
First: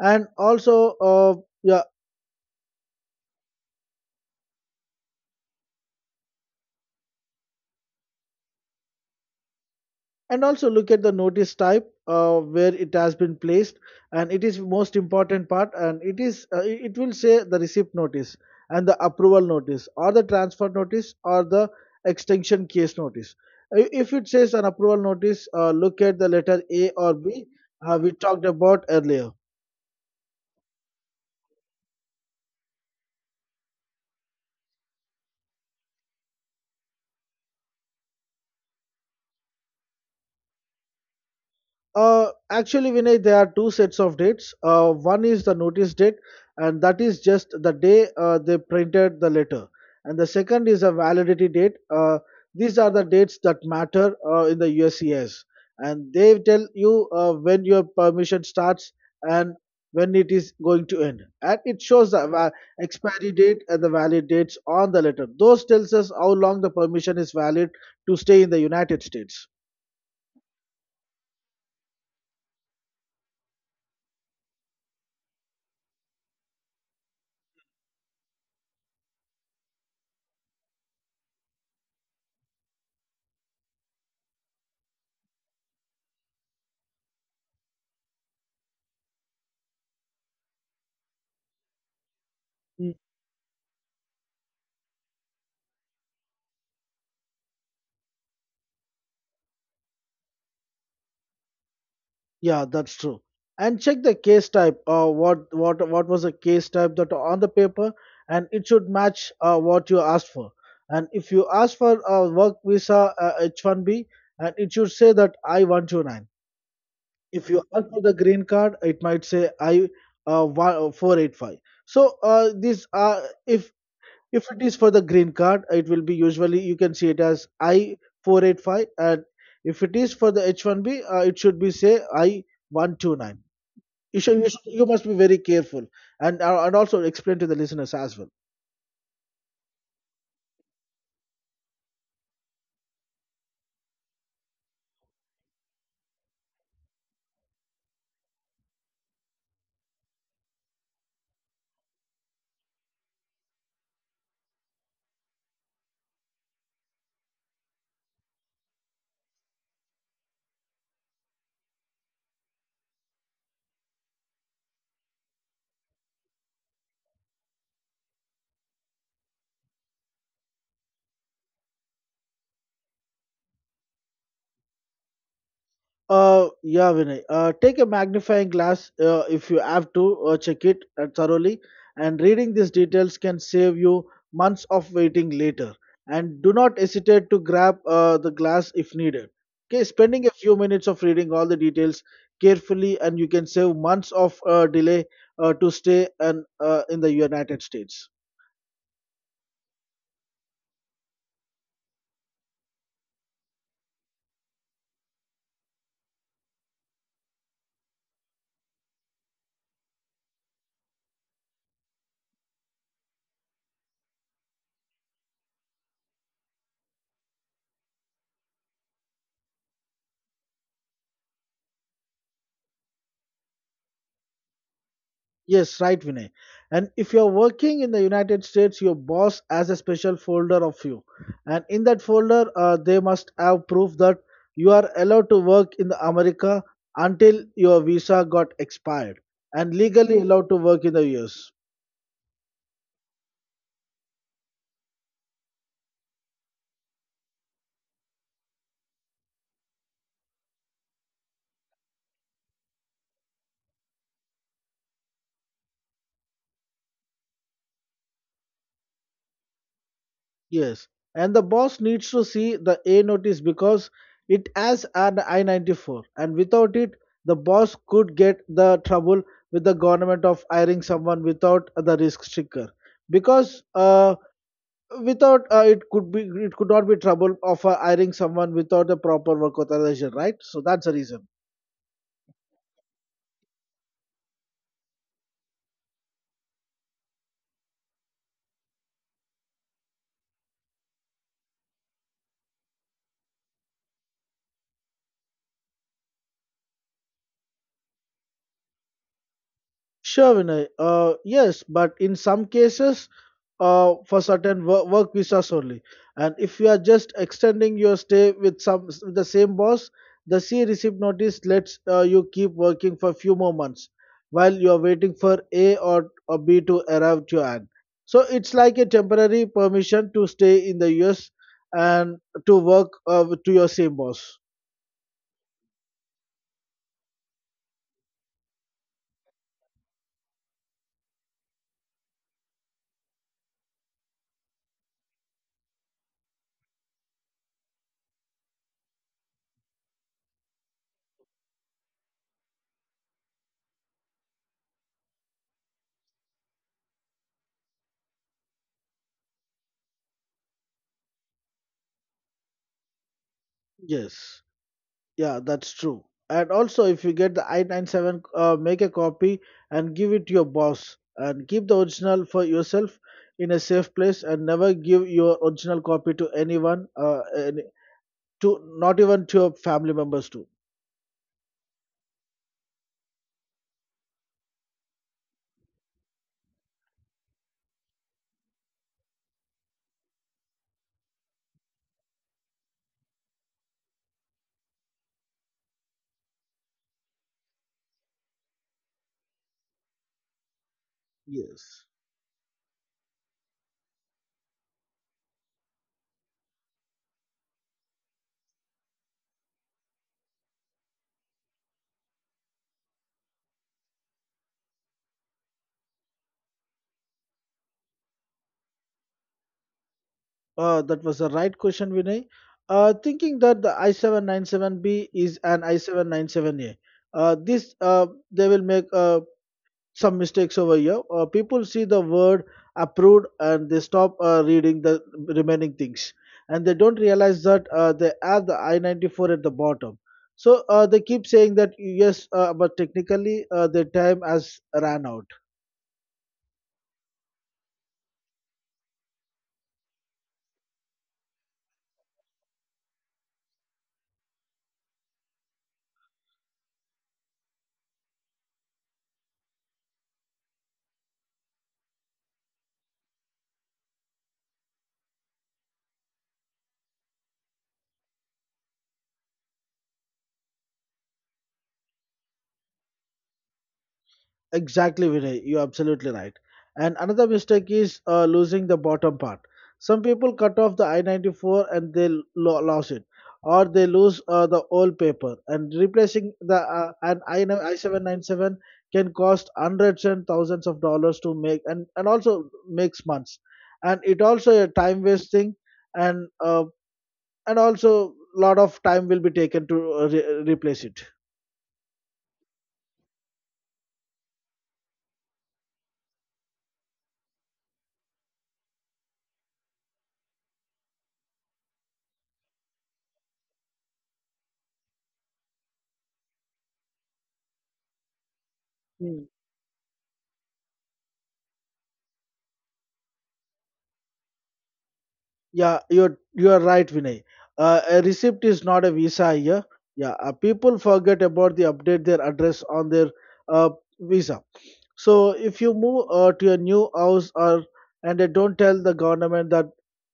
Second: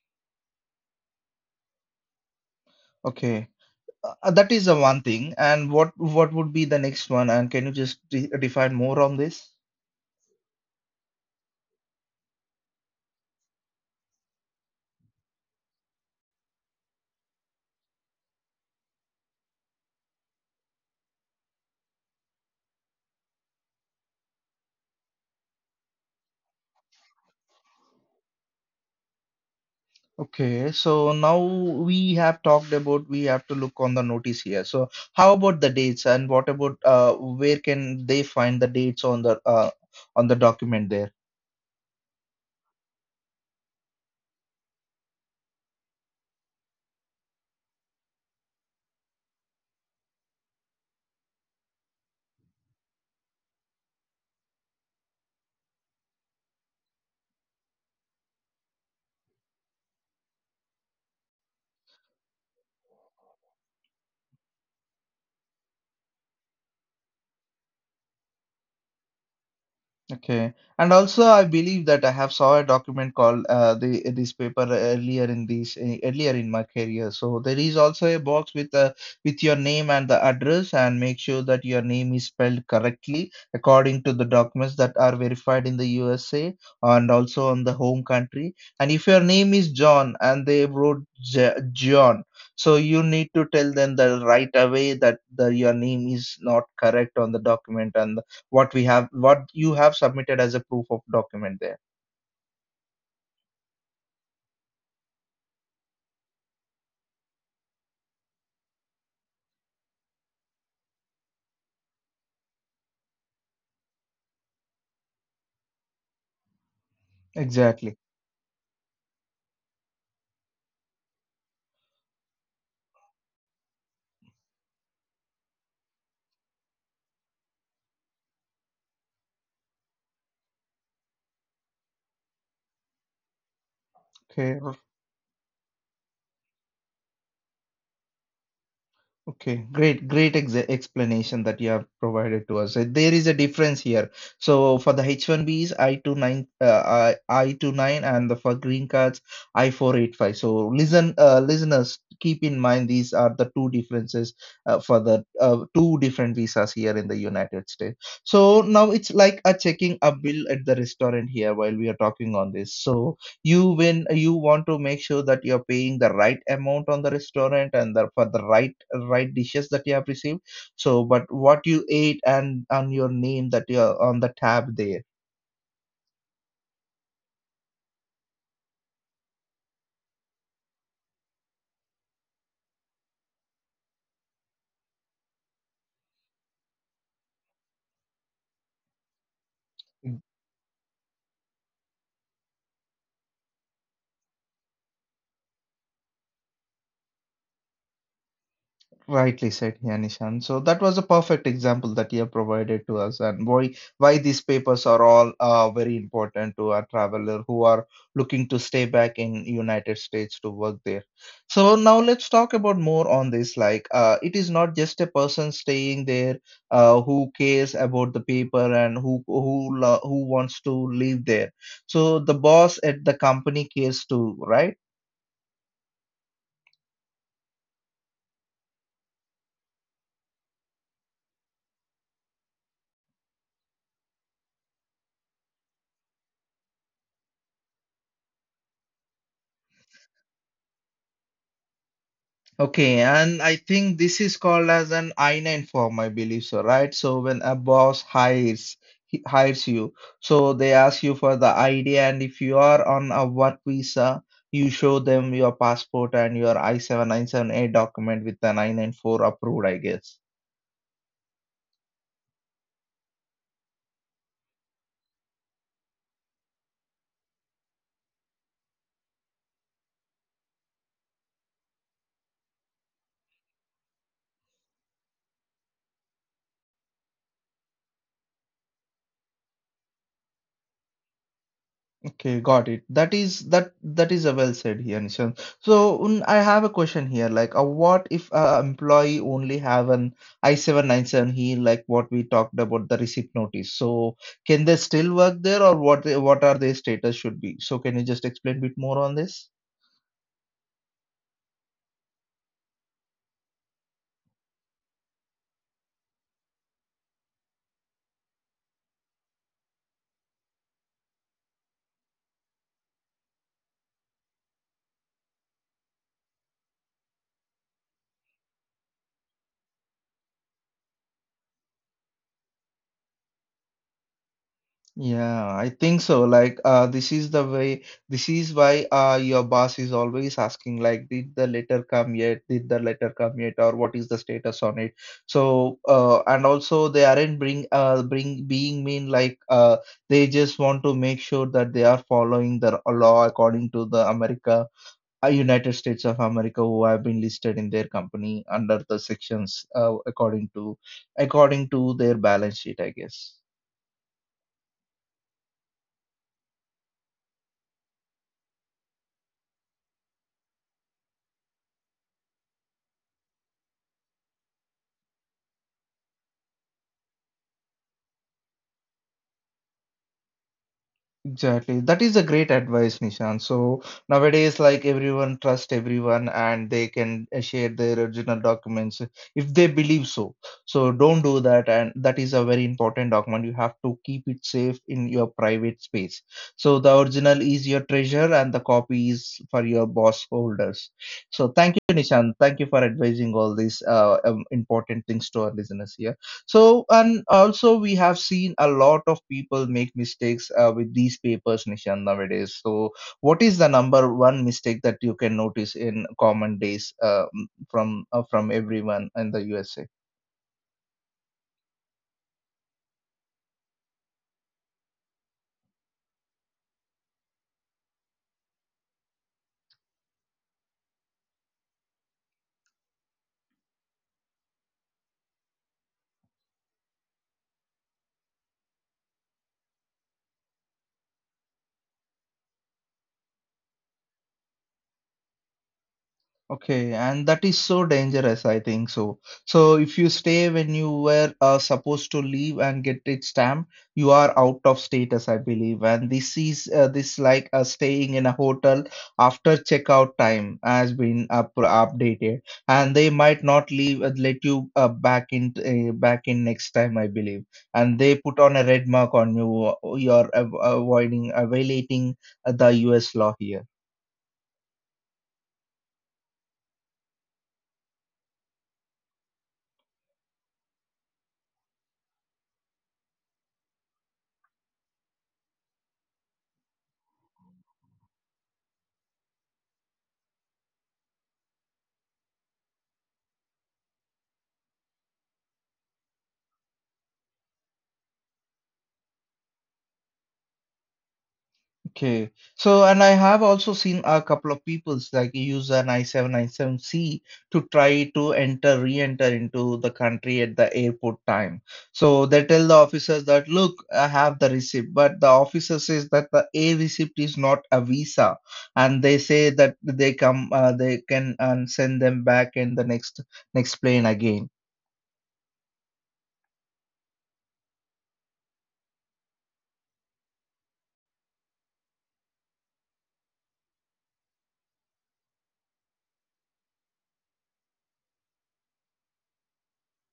And also yeah, Okay, that is the one thing. And what would be the next one? And can you just define more on this? and also look at the notice type where it has been placed, and it is most important part, and it is it it will say the receipt notice and the approval notice or the transfer notice or the extension case notice. If it says an approval notice, look at the letter a or b we talked about earlier. Okay, so now we have talked about we have to look on the notice here. So how about the dates and what about where can they find the dates on the on the document there? Actually, Vinay, there are two sets of dates. One is the notice date, and that is just the day they printed the letter. And the second is a validity date. These are the dates that matter in the USCIS. And they tell you when your permission starts and when it is going to end. And it shows the expiry date and the valid dates on the letter. Those tells us how long the permission is valid to stay in the United States. Okay, and also I believe that I have saw a document called the this paper earlier in this earlier in my career. So there is also a box with your name and the address, and make sure that your name is spelled correctly according to the documents that are verified in the USA and also on the home country. And if your name is John and they wrote J John, so you need to tell them that right away that your name is not correct on the document and what you have submitted as a proof of document there Yeah, that's true. And check the case type. What what was the case type that on the paper, and it should match what you asked for. And if you ask for a work visa H1B, and it should say that I-129. If you ask exactly for the green card, it might say I 485. So this if if it is for the green card, it will be usually you can see it as I-485, and if it is for the H1B, it should be say I-129. You should, okay You must be very careful, and also explain to the listeners as well. okay great explanation that you have provided to us. There is a difference here, so for the h1b's I-29, I I-29, and the for green cards I-485. So listen, listeners, keep in mind these are the two differences for the two different visas here in the United States. So now it's like a checking a bill at the restaurant here while we are talking on this. So you, when you want to make sure that you're paying the right amount on the restaurant and for the right dishes that you have received, so but what you ate and on your name that you're on the tab there. Yeah, Vinay, take a magnifying glass if you have to check it thoroughly, and reading these details can save you months of waiting later. And do not hesitate to grab the glass if needed. Okay, spending a few minutes of reading all the details carefully, and you can save months of delay to stay and in the United States. Rightly said, yeah, Nishan. So that was a perfect example that you have provided to us, and why these papers are all very important to our traveler who are looking to stay back in United States to work there. So now let's talk about more on this. Like, it is not just a person staying there who cares about the paper and who who wants to live there. So the boss at the company cares too, right? Yes, right, Vinay. And if you're working in the United States, your boss has a special folder of you. And in that folder, they must have proof that you are allowed to work in the America until your visa got expired and legally allowed to work in the US. Okay, and I think this is called as an I-9 form, I believe so, right? So when a boss hires he hires you, so they ask you for the ID, and if you are on a work visa, you show them your passport and your I-797A document with an I-94 approved, I guess. Yes, and the boss needs to see the A notice because it has an I 94, and without it, the boss could get the trouble with the government of hiring someone without the risk sticker. Because without It could be, it could not be trouble of hiring someone without a proper work authorization, right? So that's the reason. Okay, got it. That is that is a well said here, Nishan. So mm, I have a question here. Like, what if a employee only have an I-797 here, like what we talked about the receipt notice. So can they still work there, or what are their status should be? So can you just explain a bit more on this? Sure, Vinay. Yes, but in some cases, for certain work visas only. And if you are just extending your stay with some with the same boss, the C receipt notice lets you keep working for few more months while you are waiting for A or B to arrive to an. So it's like a temporary permission to stay in the US and to work to your same boss. Yeah, I think so. Like, this is the way, this is why your boss is always asking, like, did the letter come yet? Did the letter come yet? Or what is the status on it? So, and also they aren't bring being mean, like, they just want to make sure that they are following the law according to the America, United States of America, who have been listed in their company under the sections, according to their balance sheet, I guess. Yes. Yeah, that's true. And also, if you get the i97, make a copy and give it to your boss, and keep the original for yourself in a safe place, and never give your original copy to anyone, to not even to your family members too. Exactly. That is a great advice, Nishan. So nowadays, like everyone trust everyone and they can share their original documents if they believe so. So don't do that. And that is a very important document. You have to keep it safe in your private space. So the original is your treasure and the copy is for your boss holders. So thank Yes, you, Nishan. Thank you for advising all these important things to our listeners here. So, and also we have seen a lot of people make mistakes with these papers, Nishan, nowadays. So, what is the number one mistake that you can notice in common days from everyone in the USA? That was the right question, Vinay. Thinking that the i797B is an i797A. This They will make some mistakes over here. People see the word approved and they stop reading the remaining things, and they don't realize that they add the I 94 at the bottom. So they keep saying that yes, but technically their time has ran out. Okay, and that is so dangerous, I think so. So if you stay when you were supposed to leave and get it stamped, you are out of status, I believe. And this is this like staying in a hotel after checkout time has been up updated, and they might not leave let you back in next time, I believe. And they put on a red mark on you. You're avoiding violating the U.S. law here. Exactly, Vinay. You're absolutely right. And another mistake is losing the bottom part. Some people cut off the I 94 and they lose it, or they lose the old paper. And replacing the an I 797 can cost hundreds and thousands of dollars to make, and also makes months. And it also a time wasting, and uh, and also lot of time will be taken to replace it. Okay. So, and I have also seen a couple of peoples like use an I-797C to try to re-enter into the country at the airport time. So they tell the officers that, look, I have the receipt, but the officer says that the A receipt is not a visa, and they say that they can send them back in the next plane again. Yeah, you're right, Vinay. A receipt is not a visa here. Yeah, people forget about the update their address on their uh, visa. So if you move to a new house, or and they don't tell the government that,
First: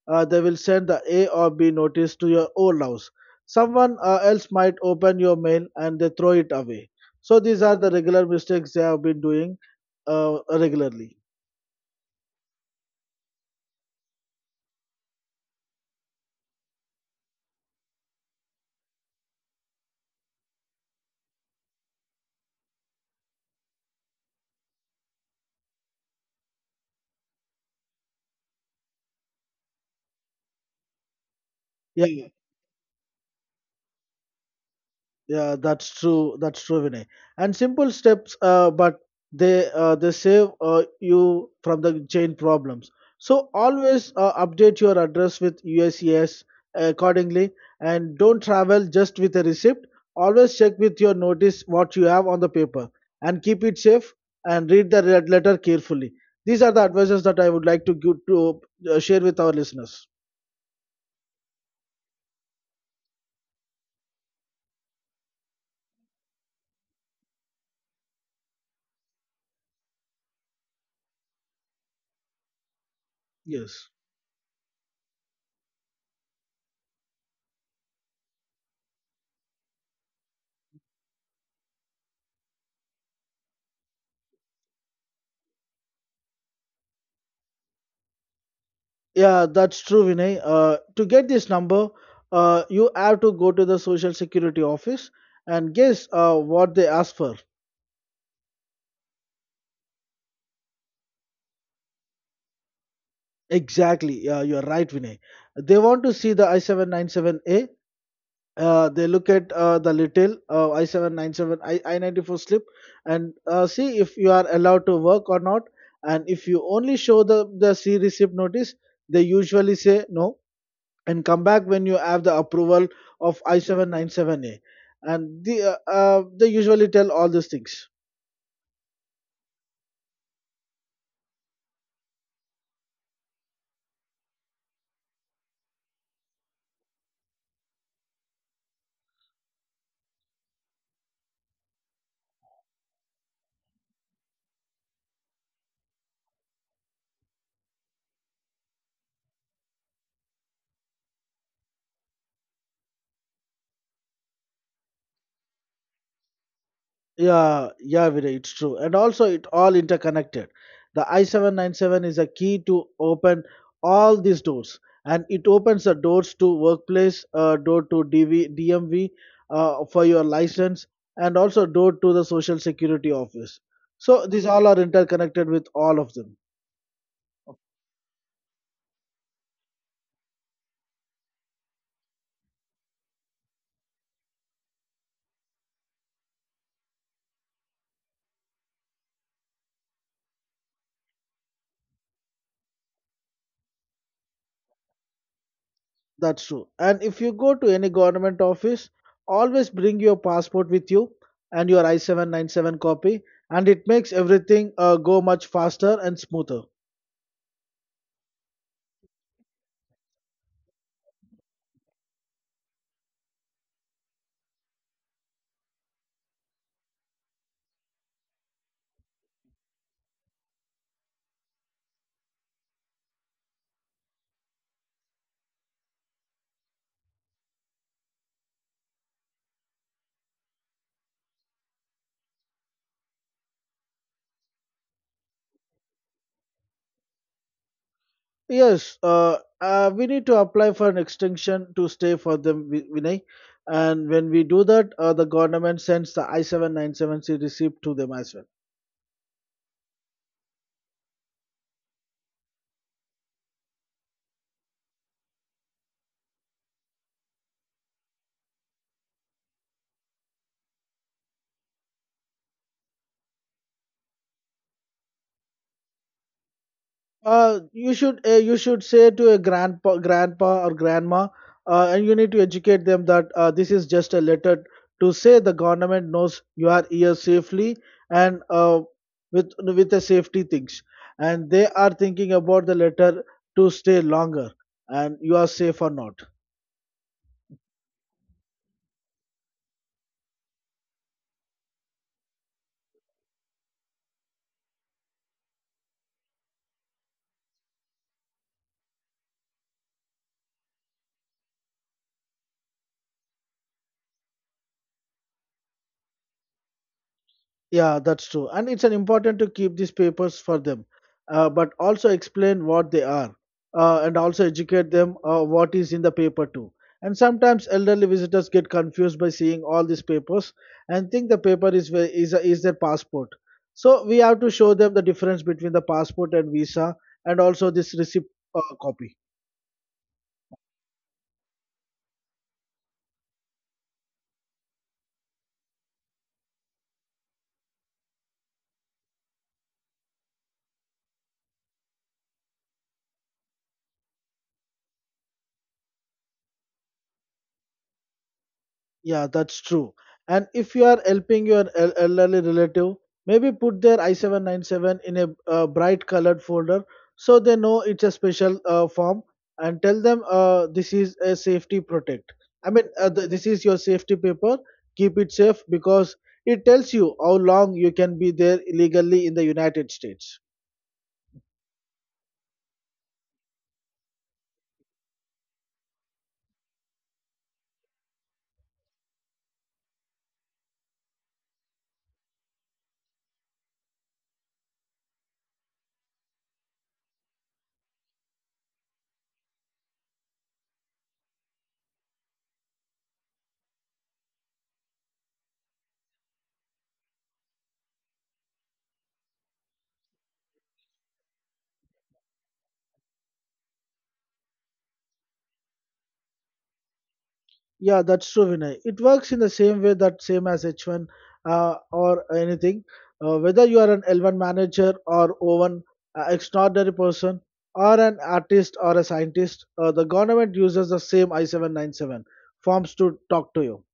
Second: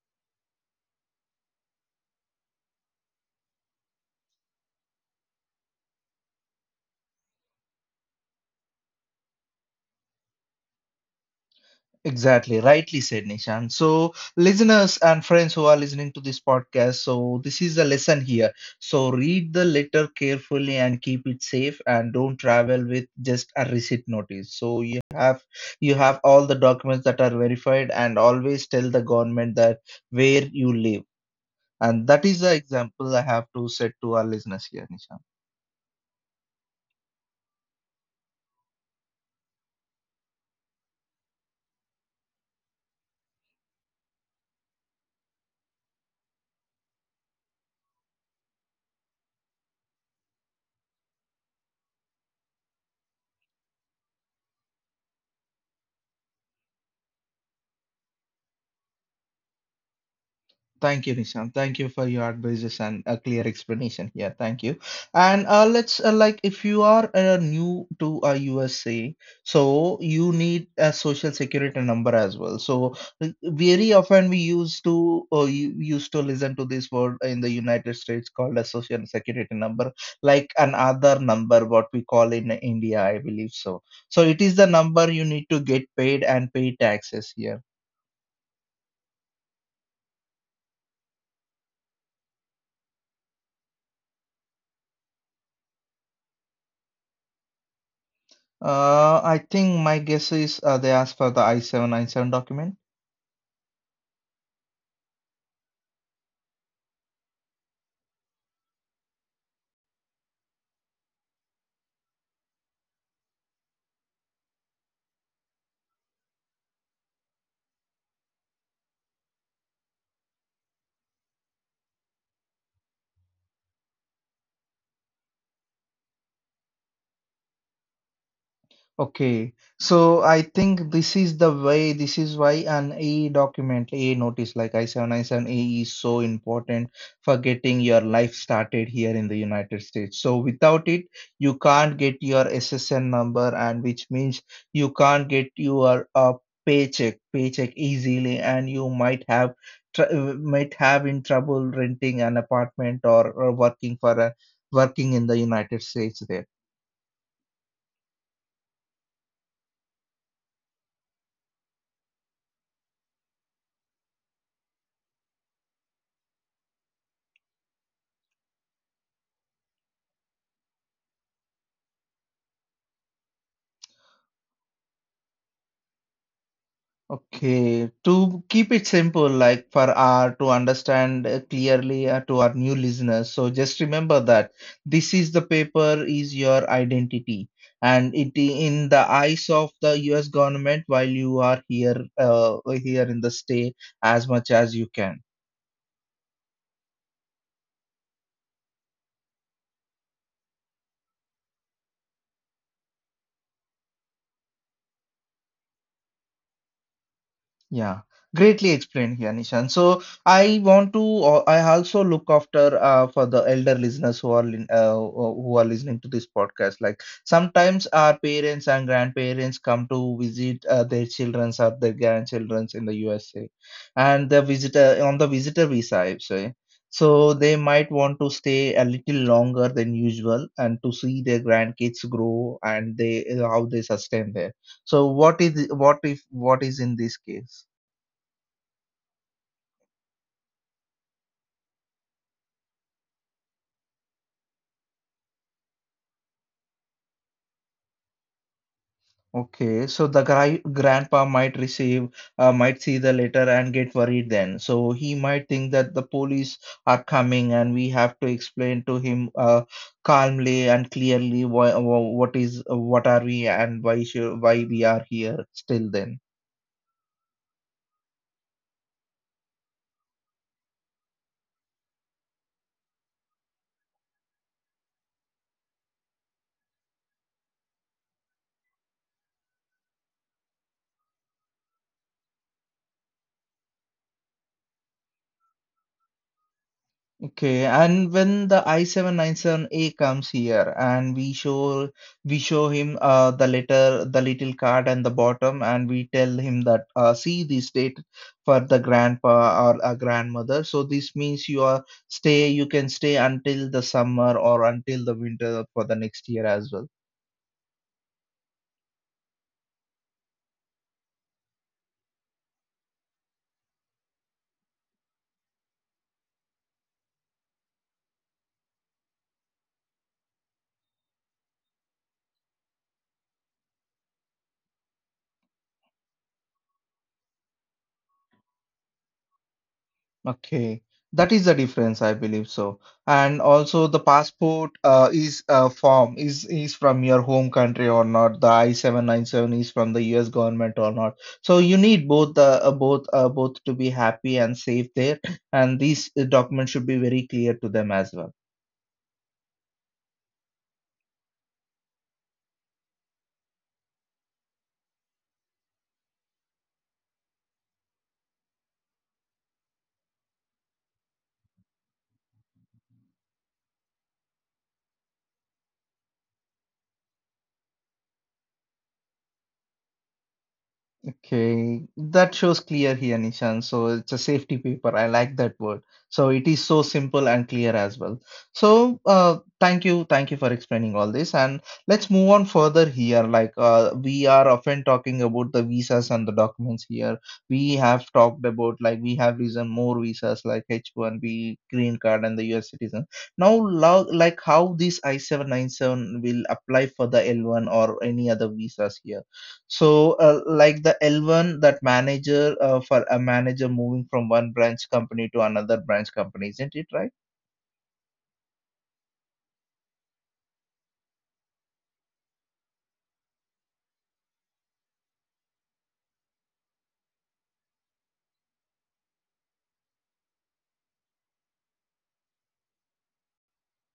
they will send the A or B notice to your old house. Someone else might open your mail and they throw it away. So these are the regular mistakes they have been doing regularly. Exactly, rightly said, Nishan. So, listeners and friends who are listening to this podcast, so this is the lesson here. So, read the letter carefully and keep it safe, and don't travel with just a receipt notice. So, you have all the documents that are verified, and always tell the government that where you live. And that Yeah, is the example I have to set to our listeners here, Nishan. Yeah, that's true. That's true, Vinay. And simple steps, but they save you from the chain problems. So always update your address with USCIS accordingly, and don't travel just with a receipt. Always check with your notice what you have on the paper, and keep it safe and read the red letter carefully. These are the advices that I would like to give to share with our listeners. Thank you, Nishant. Thank you for your advices and a clear explanation here. Thank you. And let's like if you are new to USA, so you need a social security number as well. So Yes. very often we used to you used to listen to this word in the United States called a social security number, like an other number, what we call in India, I believe so. So it is the number you need to get paid and pay taxes here. Yeah, that's true, Vinay. To get this number, you have to go to the Social Security office and guess what they ask for. I think my guess is they asked for the I-797 document. Exactly. Yeah, you're right, Vinay. They want to see the I797A. They look at the little I94 slip and see if you are allowed to work or not. And if you only show the C receipt notice, they usually say no. And come back when you have the approval of I797A. And the They usually tell all these things. Okay, so I think this is the way, this is why an AE document, AE notice like I-797 AE is so important for getting your life started here in the United States. So without it, you can't get your SSN number, and which means you can't get your paycheck easily, and you might have tr might have in trouble renting an apartment or working for a working in the United States there. Yeah, yeah, Viray, it's true. And also, it all interconnected. The I797 is a key to open all these doors, and it opens the doors to workplace, door to DMV for your license, and also door to the Social Security office. So these all are interconnected with all of them. Okay, to keep it simple, like for our to understand clearly to our new listeners, so just remember that this is the paper is your identity, and in the eyes of the U.S. government while you are here, here in the state as much as you can. That's true. And if you go to any government office, always bring your passport with you and your I-797 copy, and it makes everything go much faster and smoother. Yeah, greatly explained here, Nishan. So I want to, I also look after for the elder listeners who who are listening to this podcast. Like sometimes our parents and grandparents come to visit their childrens or their grandchildrens in the USA, and the visitor on the visitor visa, I would say. So they might want to stay a little longer than usual and to see their grandkids grow and they how they sustain there. So what is what if what is in this case? Yes, we need to apply for an extension to stay for them, Vinay. And when we do that, the government sends the I-797C receipt to them as well. Okay, so the guy grandpa might receive, might see the letter and get worried then. So he might think that the police are coming and we have to explain to him calmly and clearly why, wha- what is what are we and why we are here still then. You should say to a grandpa or grandma, and you need to educate them that this is just a letter to say the government knows you are here safely, and with the safety things, and they are thinking about the letter to stay longer, and you are safe or not. Okay, and when the I-797A comes here and we show him the letter, the little card and the bottom, and we tell him that see this date for the grandpa or a grandmother. So this means you can stay until the summer or until the winter for the next year as well. Yeah, that's true. And it's an important to keep these papers for them, but also explain what they are, and also educate them what is in the paper too. And sometimes elderly visitors get confused by seeing all these papers and think the paper is ve- is a- is their passport. So we have to show them the difference between the passport and visa and also this receipt copy. Okay, that is the difference, I believe so. And also, the passport is form is from your home country or not. The I-797 is from the U.S. government or not. So you need both the both both to be happy and safe there. And these documents should be very clear to them as well. Yeah, that's true. And if you are helping your elderly relative, maybe put their I-797 in a bright colored folder so they know it's a special form, and tell them this is a safety protect. I mean, th- this is your safety paper. Keep it safe because it tells you how long you can be there illegally in the United States. Okay, that shows clear here, Nishan. So it's a safety paper. I like that word. So it is so simple and clear as well. So thank you for explaining all this. And let's move on further here. Like we are often talking about the visas and the documents here. We have talked about like we have reason more visas like H1B, green card, and the US citizen. Now, like how this I-797 will apply for the L1 or any other visas here. So, like the L1, that manager for a manager moving from one branch company to another branch company, isn't it right? Yeah, that's true, Vinay. It works in the same way that same as H1 or anything. Whether you are an L1 manager or O1 extraordinary person or an artist or a scientist, the government uses the same I-797 forms to talk to you.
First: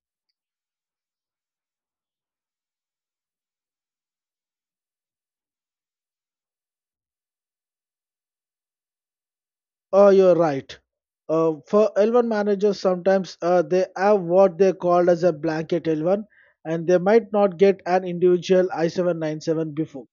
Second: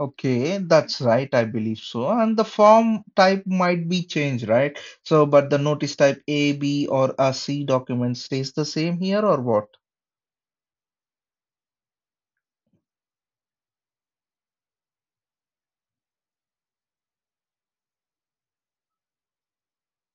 Okay, that's right, I believe so. And the form type might be changed, right? So, but the notice type A, B, or a C document stays the same here, or what? Oh, you're right. For L1 managers, sometimes they have what they called as a blanket L1, and they might not get an individual I-797 before.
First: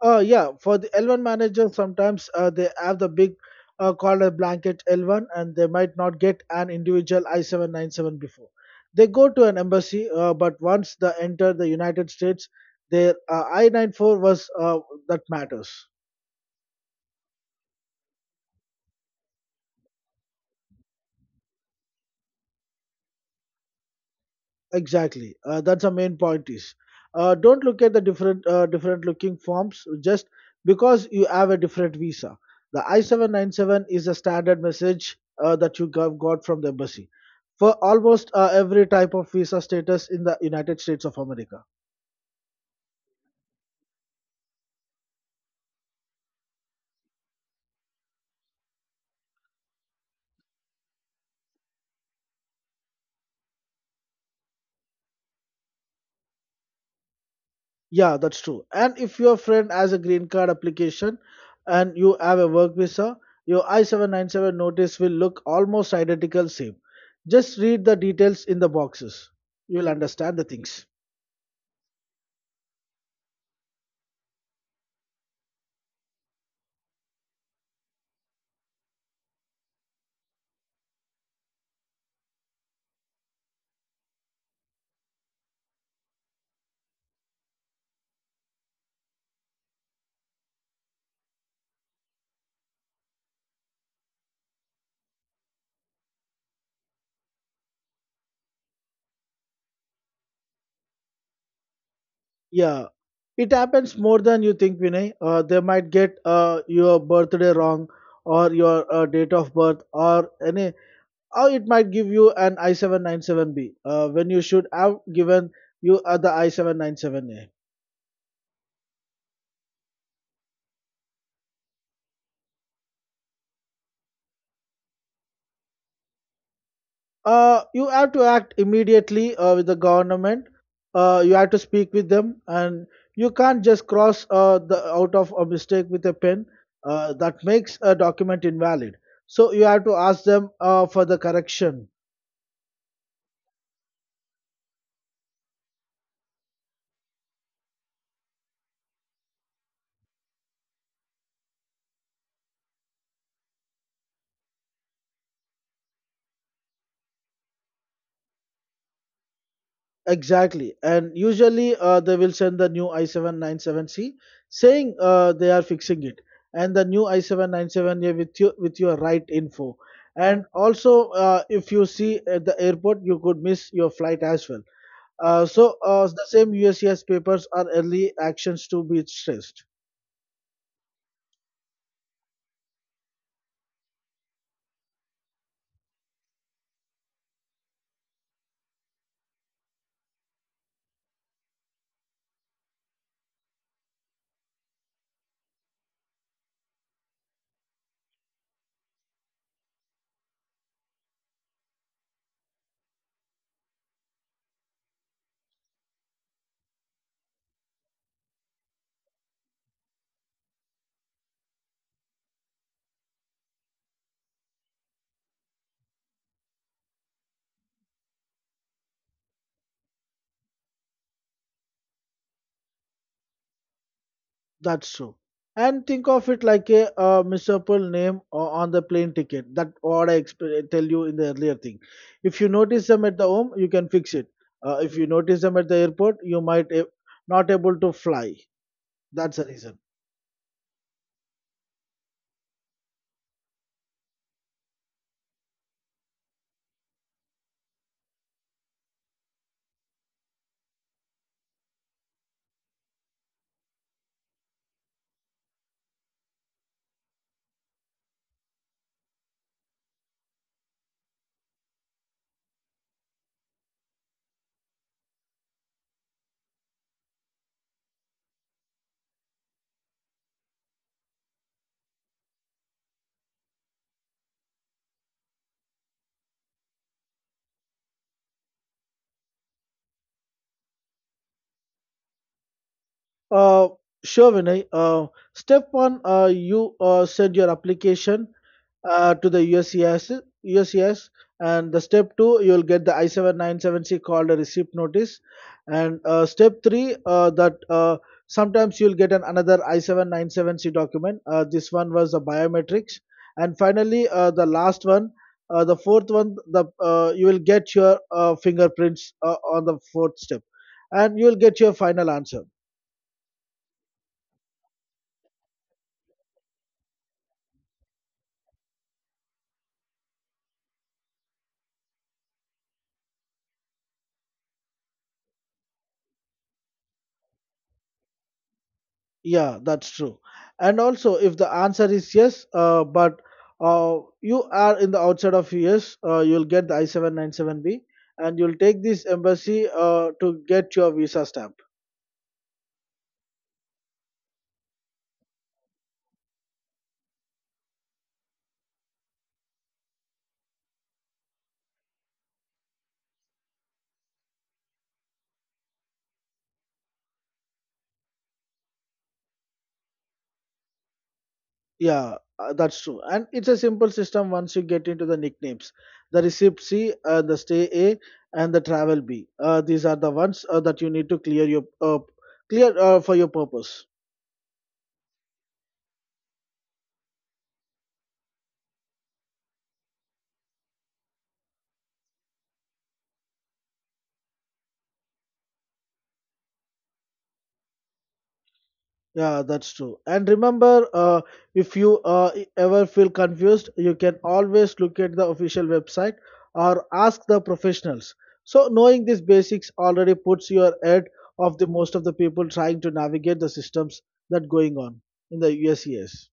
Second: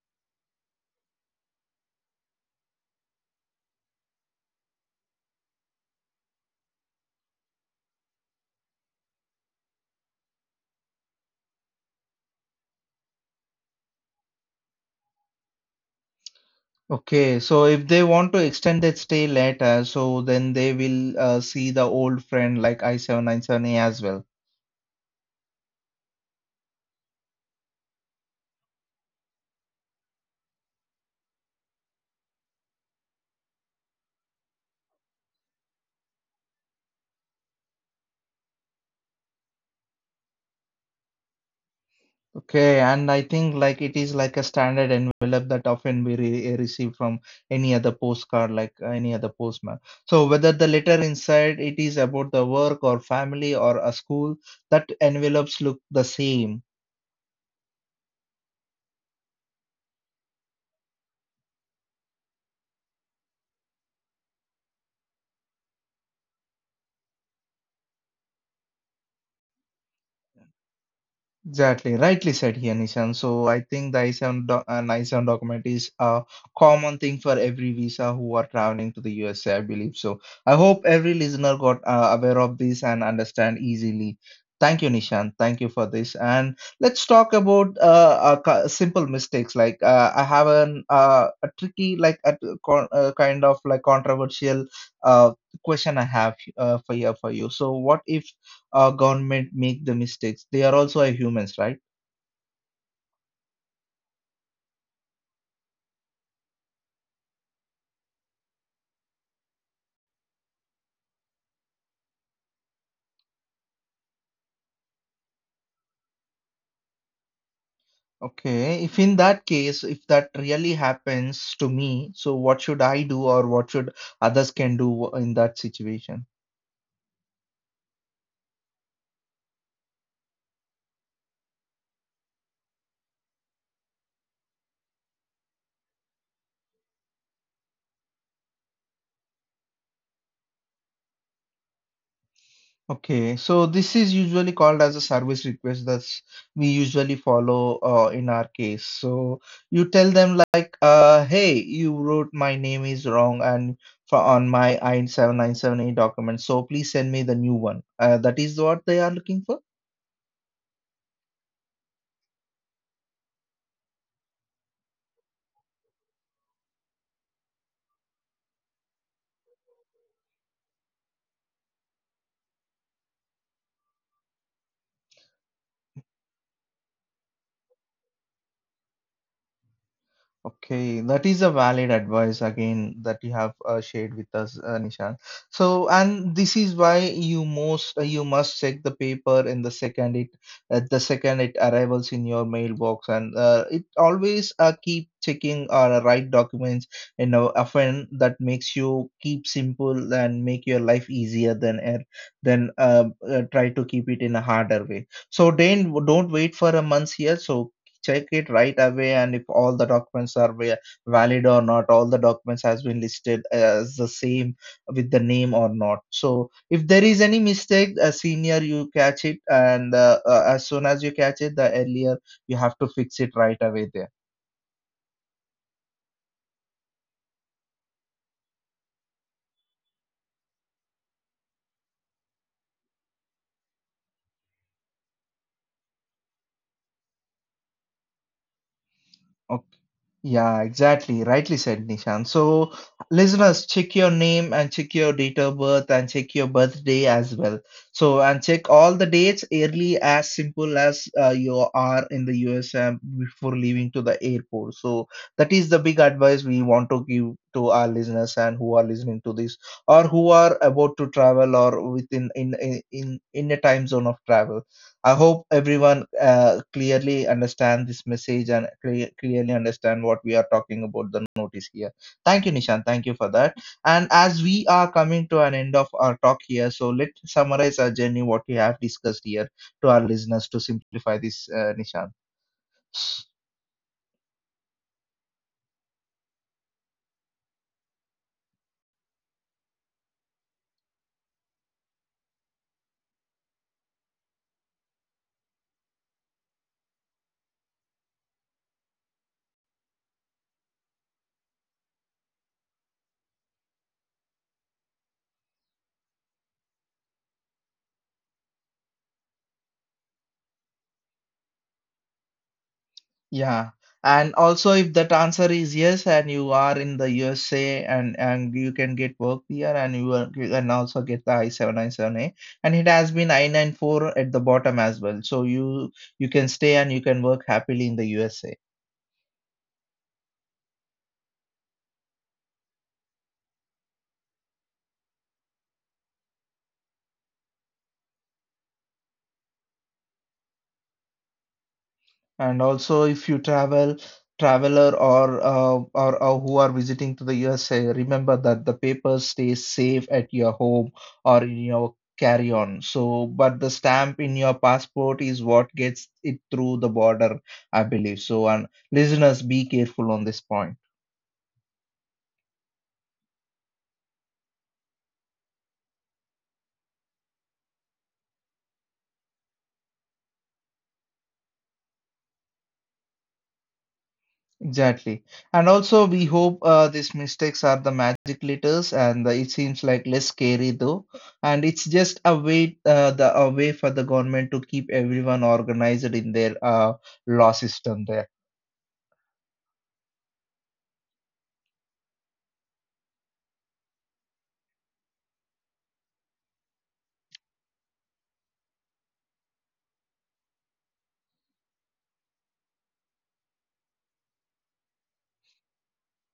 Yeah, for the L1 manager, sometimes they have the big called a blanket L1, and they might not get an individual I-797 before. They go to an embassy, but once they enter the United States, their I-94 was that matters. Okay, so if they want to extend that stay later, so then they will see the old friend like I797A as well. Exactly. That's the main point is, don't look at the different looking forms just because you have a different visa. The I-797 is a standard message that you got from the embassy for almost every type of visa status in the United States of America. Okay, and I think like it is like a standard envelope that often we receive from any other postcard, like any other postman. So whether the letter inside it is about the work or family or a school, that envelopes look the same. Yeah, that's true. And if your friend has a green card application and you have a work visa, your I-797 notice will look almost identical same. Just read the details in the boxes. You'll understand the things. Exactly, rightly said here, Nishan. So I think the I-7 document is a common thing for every visa who are traveling to the USA, I believe. So I hope every listener got aware of this and understand easily. Thank you, Nishan. Thank you for this. And let's talk about simple mistakes. Like I have an a tricky, like a kind of like controversial uh, question I have for here for you. So what if government make the mistakes, they are also a humans, right? Yeah. It happens more than you think, Vinay. They might get your birthday wrong, or your date of birth or any, or it might give you an I-797B when you should have given you the I-797A. Okay, if in that case, if that really happens to me, so what should I do or what should others can do in that situation? You have to act immediately with the government. You have to speak with them, and you can't just cross the out of a mistake with a pen. That makes a document invalid. So you have to ask them for the correction. Okay, so this is usually called as a service request that we usually follow in our case. So you tell them like hey, you wrote my name is wrong and for on my I 7978 document, so please send me the new one, that is what they are looking for. Exactly. And usually they will send the new I797C saying they are fixing it, and the new I797A with you with your right info. And also, if you see at the airport, you could miss your flight as well. The same USCS papers are early actions to be stressed. Okay, that is a valid advice again that you have shared with us, Nishan. So, and this is why you most you must check the paper in the second it arrivals in your mailbox, and it always keep checking or write documents. You know, often that makes you keep simple and make your life easier than try to keep it in a harder way. So, then don't wait for a month here. So check it right away, and if all the documents are valid or not, all the documents has been listed as the same with the name or not. So if there is any mistake, a senior, you catch it, and as soon as you catch it, the earlier you have to fix it right away there. That's true. And think of it like a misapple name on the plane ticket. That what I tell you in the earlier thing. If you notice them at the home, you can fix it. If you notice them at the airport, you might not able to fly. That's the Okay. reason. Yeah, exactly. Rightly said, Nishan. So, listeners, check your name and check your date of birth and check your birthday as well. So, and check all the dates early as simple as you are in the USA before leaving to the airport. So, that is the big advice we want to give to our listeners and who are listening to this or who are about to travel or within in a time zone of travel. I hope everyone clearly understand this message and clearly understand what we are talking about the notice here. Thank you, Nishan. Thank you for that. And as we are coming to an end of our talk here, so let's summarize our journey, what we have discussed here to our listeners to simplify this, Nishan. Uh, sure, Vinay. Step 1, you send your application to the USCIS, and the step 2, you'll get the I-797C called a receipt notice, and step 3, that sometimes you'll get an another I-797C document. This one was the biometrics, and finally, the last one, the fourth one, the you will get your fingerprints on the fourth step, and you'll get your final answer. Yeah. And also, if that answer is yes, and you are in the USA and you can get work here, and you can also get the I-797A, and it has been I-94 at the bottom as well. So you can stay and you can work happily in the USA. Yeah, that's true. And also, if the answer is yes, but you are in the outside of US, you'll get the I-797B and you'll take this embassy to get your visa stamp. And also, if traveler or, or who are visiting to the USA, remember that the paper stays safe at your home or in your carry-on. So, but the stamp in your passport is what gets it through the border, I believe. So, and listeners, be careful on this point. Yeah, that's true. And it's a simple system once you get into the nicknames. The receipt C, the stay A, and the travel B. These are the ones that you need to clear for your purpose. Exactly. And also, we hope these mistakes are the magic letters, and it seems like less scary though. And it's just a way, the a way for the government to keep everyone organized in their law system there. Yeah, that's true. And remember, if you ever feel confused, you can always look at the official website or ask the professionals. So, knowing these basics already puts you ahead of the most of the people trying to navigate the systems that going on in the USES.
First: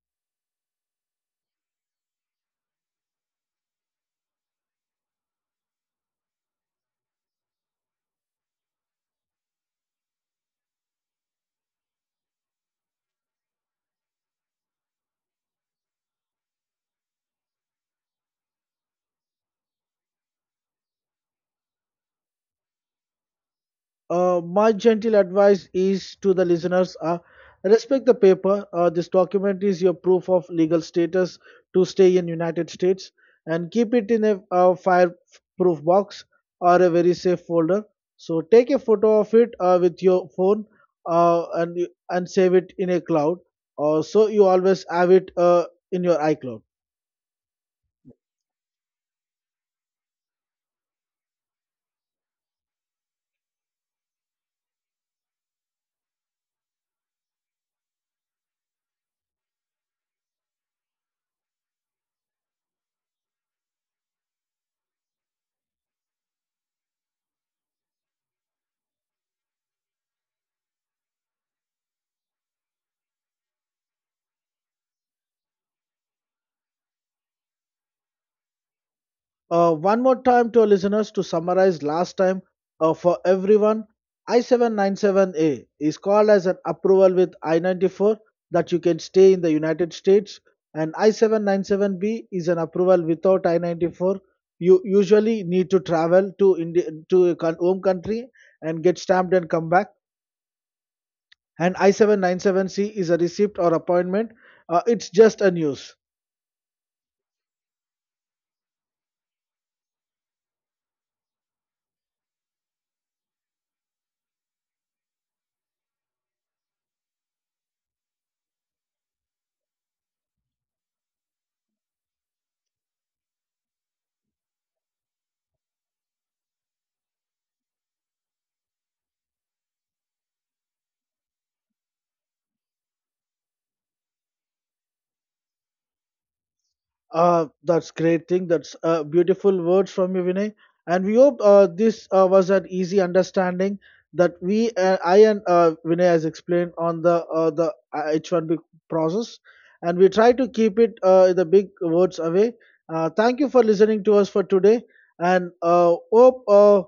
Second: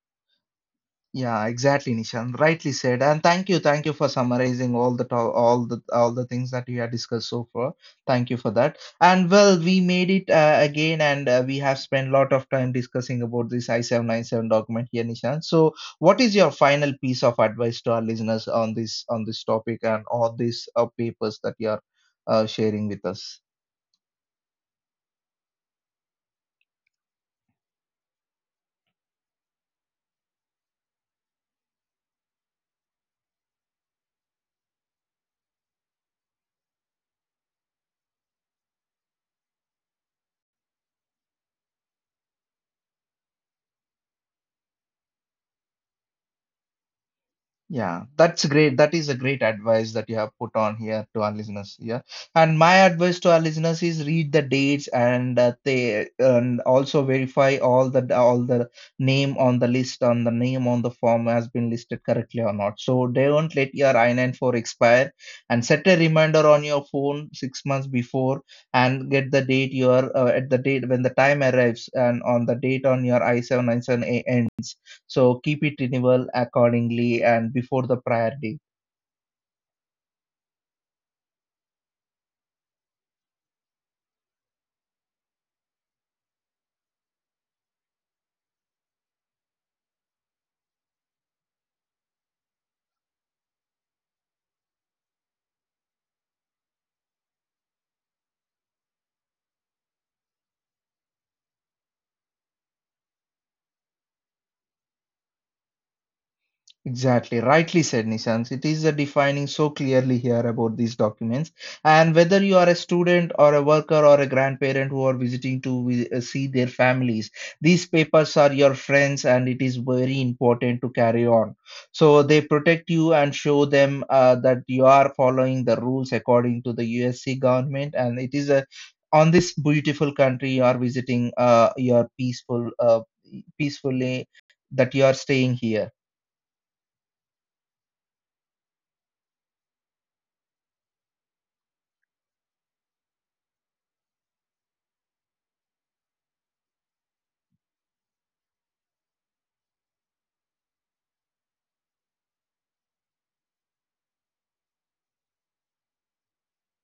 Yeah, exactly, Nishant. Rightly said. And thank you for summarizing all the to all the things that we have discussed so far. Thank you for that. And well, we made it again, and we have spent a lot of time discussing about this I-797 document here, Nishant. So, what is your final piece of advice to our listeners on this topic and all these papers that you are sharing with us? My gentle advice is to the listeners respect the paper. This document is your proof of legal status to stay in United States, and keep it in a fireproof box or a very safe folder. So take a photo of it with your phone and save it in a cloud. So you always have it in your iCloud. Yeah, that's great. That is a great advice that you have put on here to our listeners. Yeah, and my advice to our listeners is read the dates, and they and also verify all the name on the list on the name on the form has been listed correctly or not. So don't let your I-94 expire and set a reminder on your phone 6 months before and get the date your at the date when the time arrives and on the date on your I-797, so keep it renewal accordingly and before the prior day. One more time to our listeners to summarize last time for everyone, I797A is called as an approval with I94 that you can stay in the United States, and I797B is an approval without I94. You usually need to travel to India to a home country and get stamped and come back. And I797C is a receipt or appointment. It's just a news. Exactly, rightly said, Nishant. It is a defining so clearly here about these documents. And whether you are a student or a worker or a grandparent who are visiting to see their families, these papers are your friends and it is very important to carry on. So they protect you and show them that you are following the rules according to the USC government. And it is a on this beautiful country you are visiting, you are peacefully that you are staying here. That's great thing. That's beautiful words from you, Vinay. And we hope this was an easy understanding that I and Vinay has explained on the H1B process, and we try to keep it the big words away. Thank you for listening to us for today, and uh, hope uh,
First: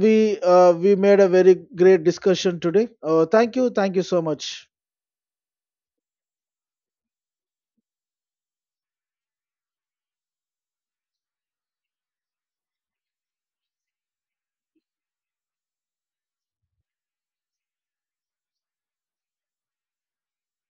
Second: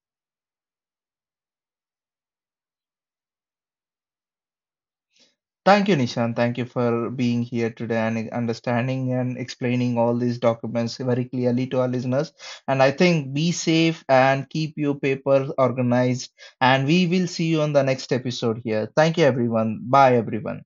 we uh, we made a very great discussion today. Thank you, thank you so much. Thank you, Nishan. Thank you for being here today and understanding and explaining all these documents very clearly to our listeners. And I think be safe and keep your papers organized. And we will see you on the next episode here. Thank you, everyone. Bye, everyone.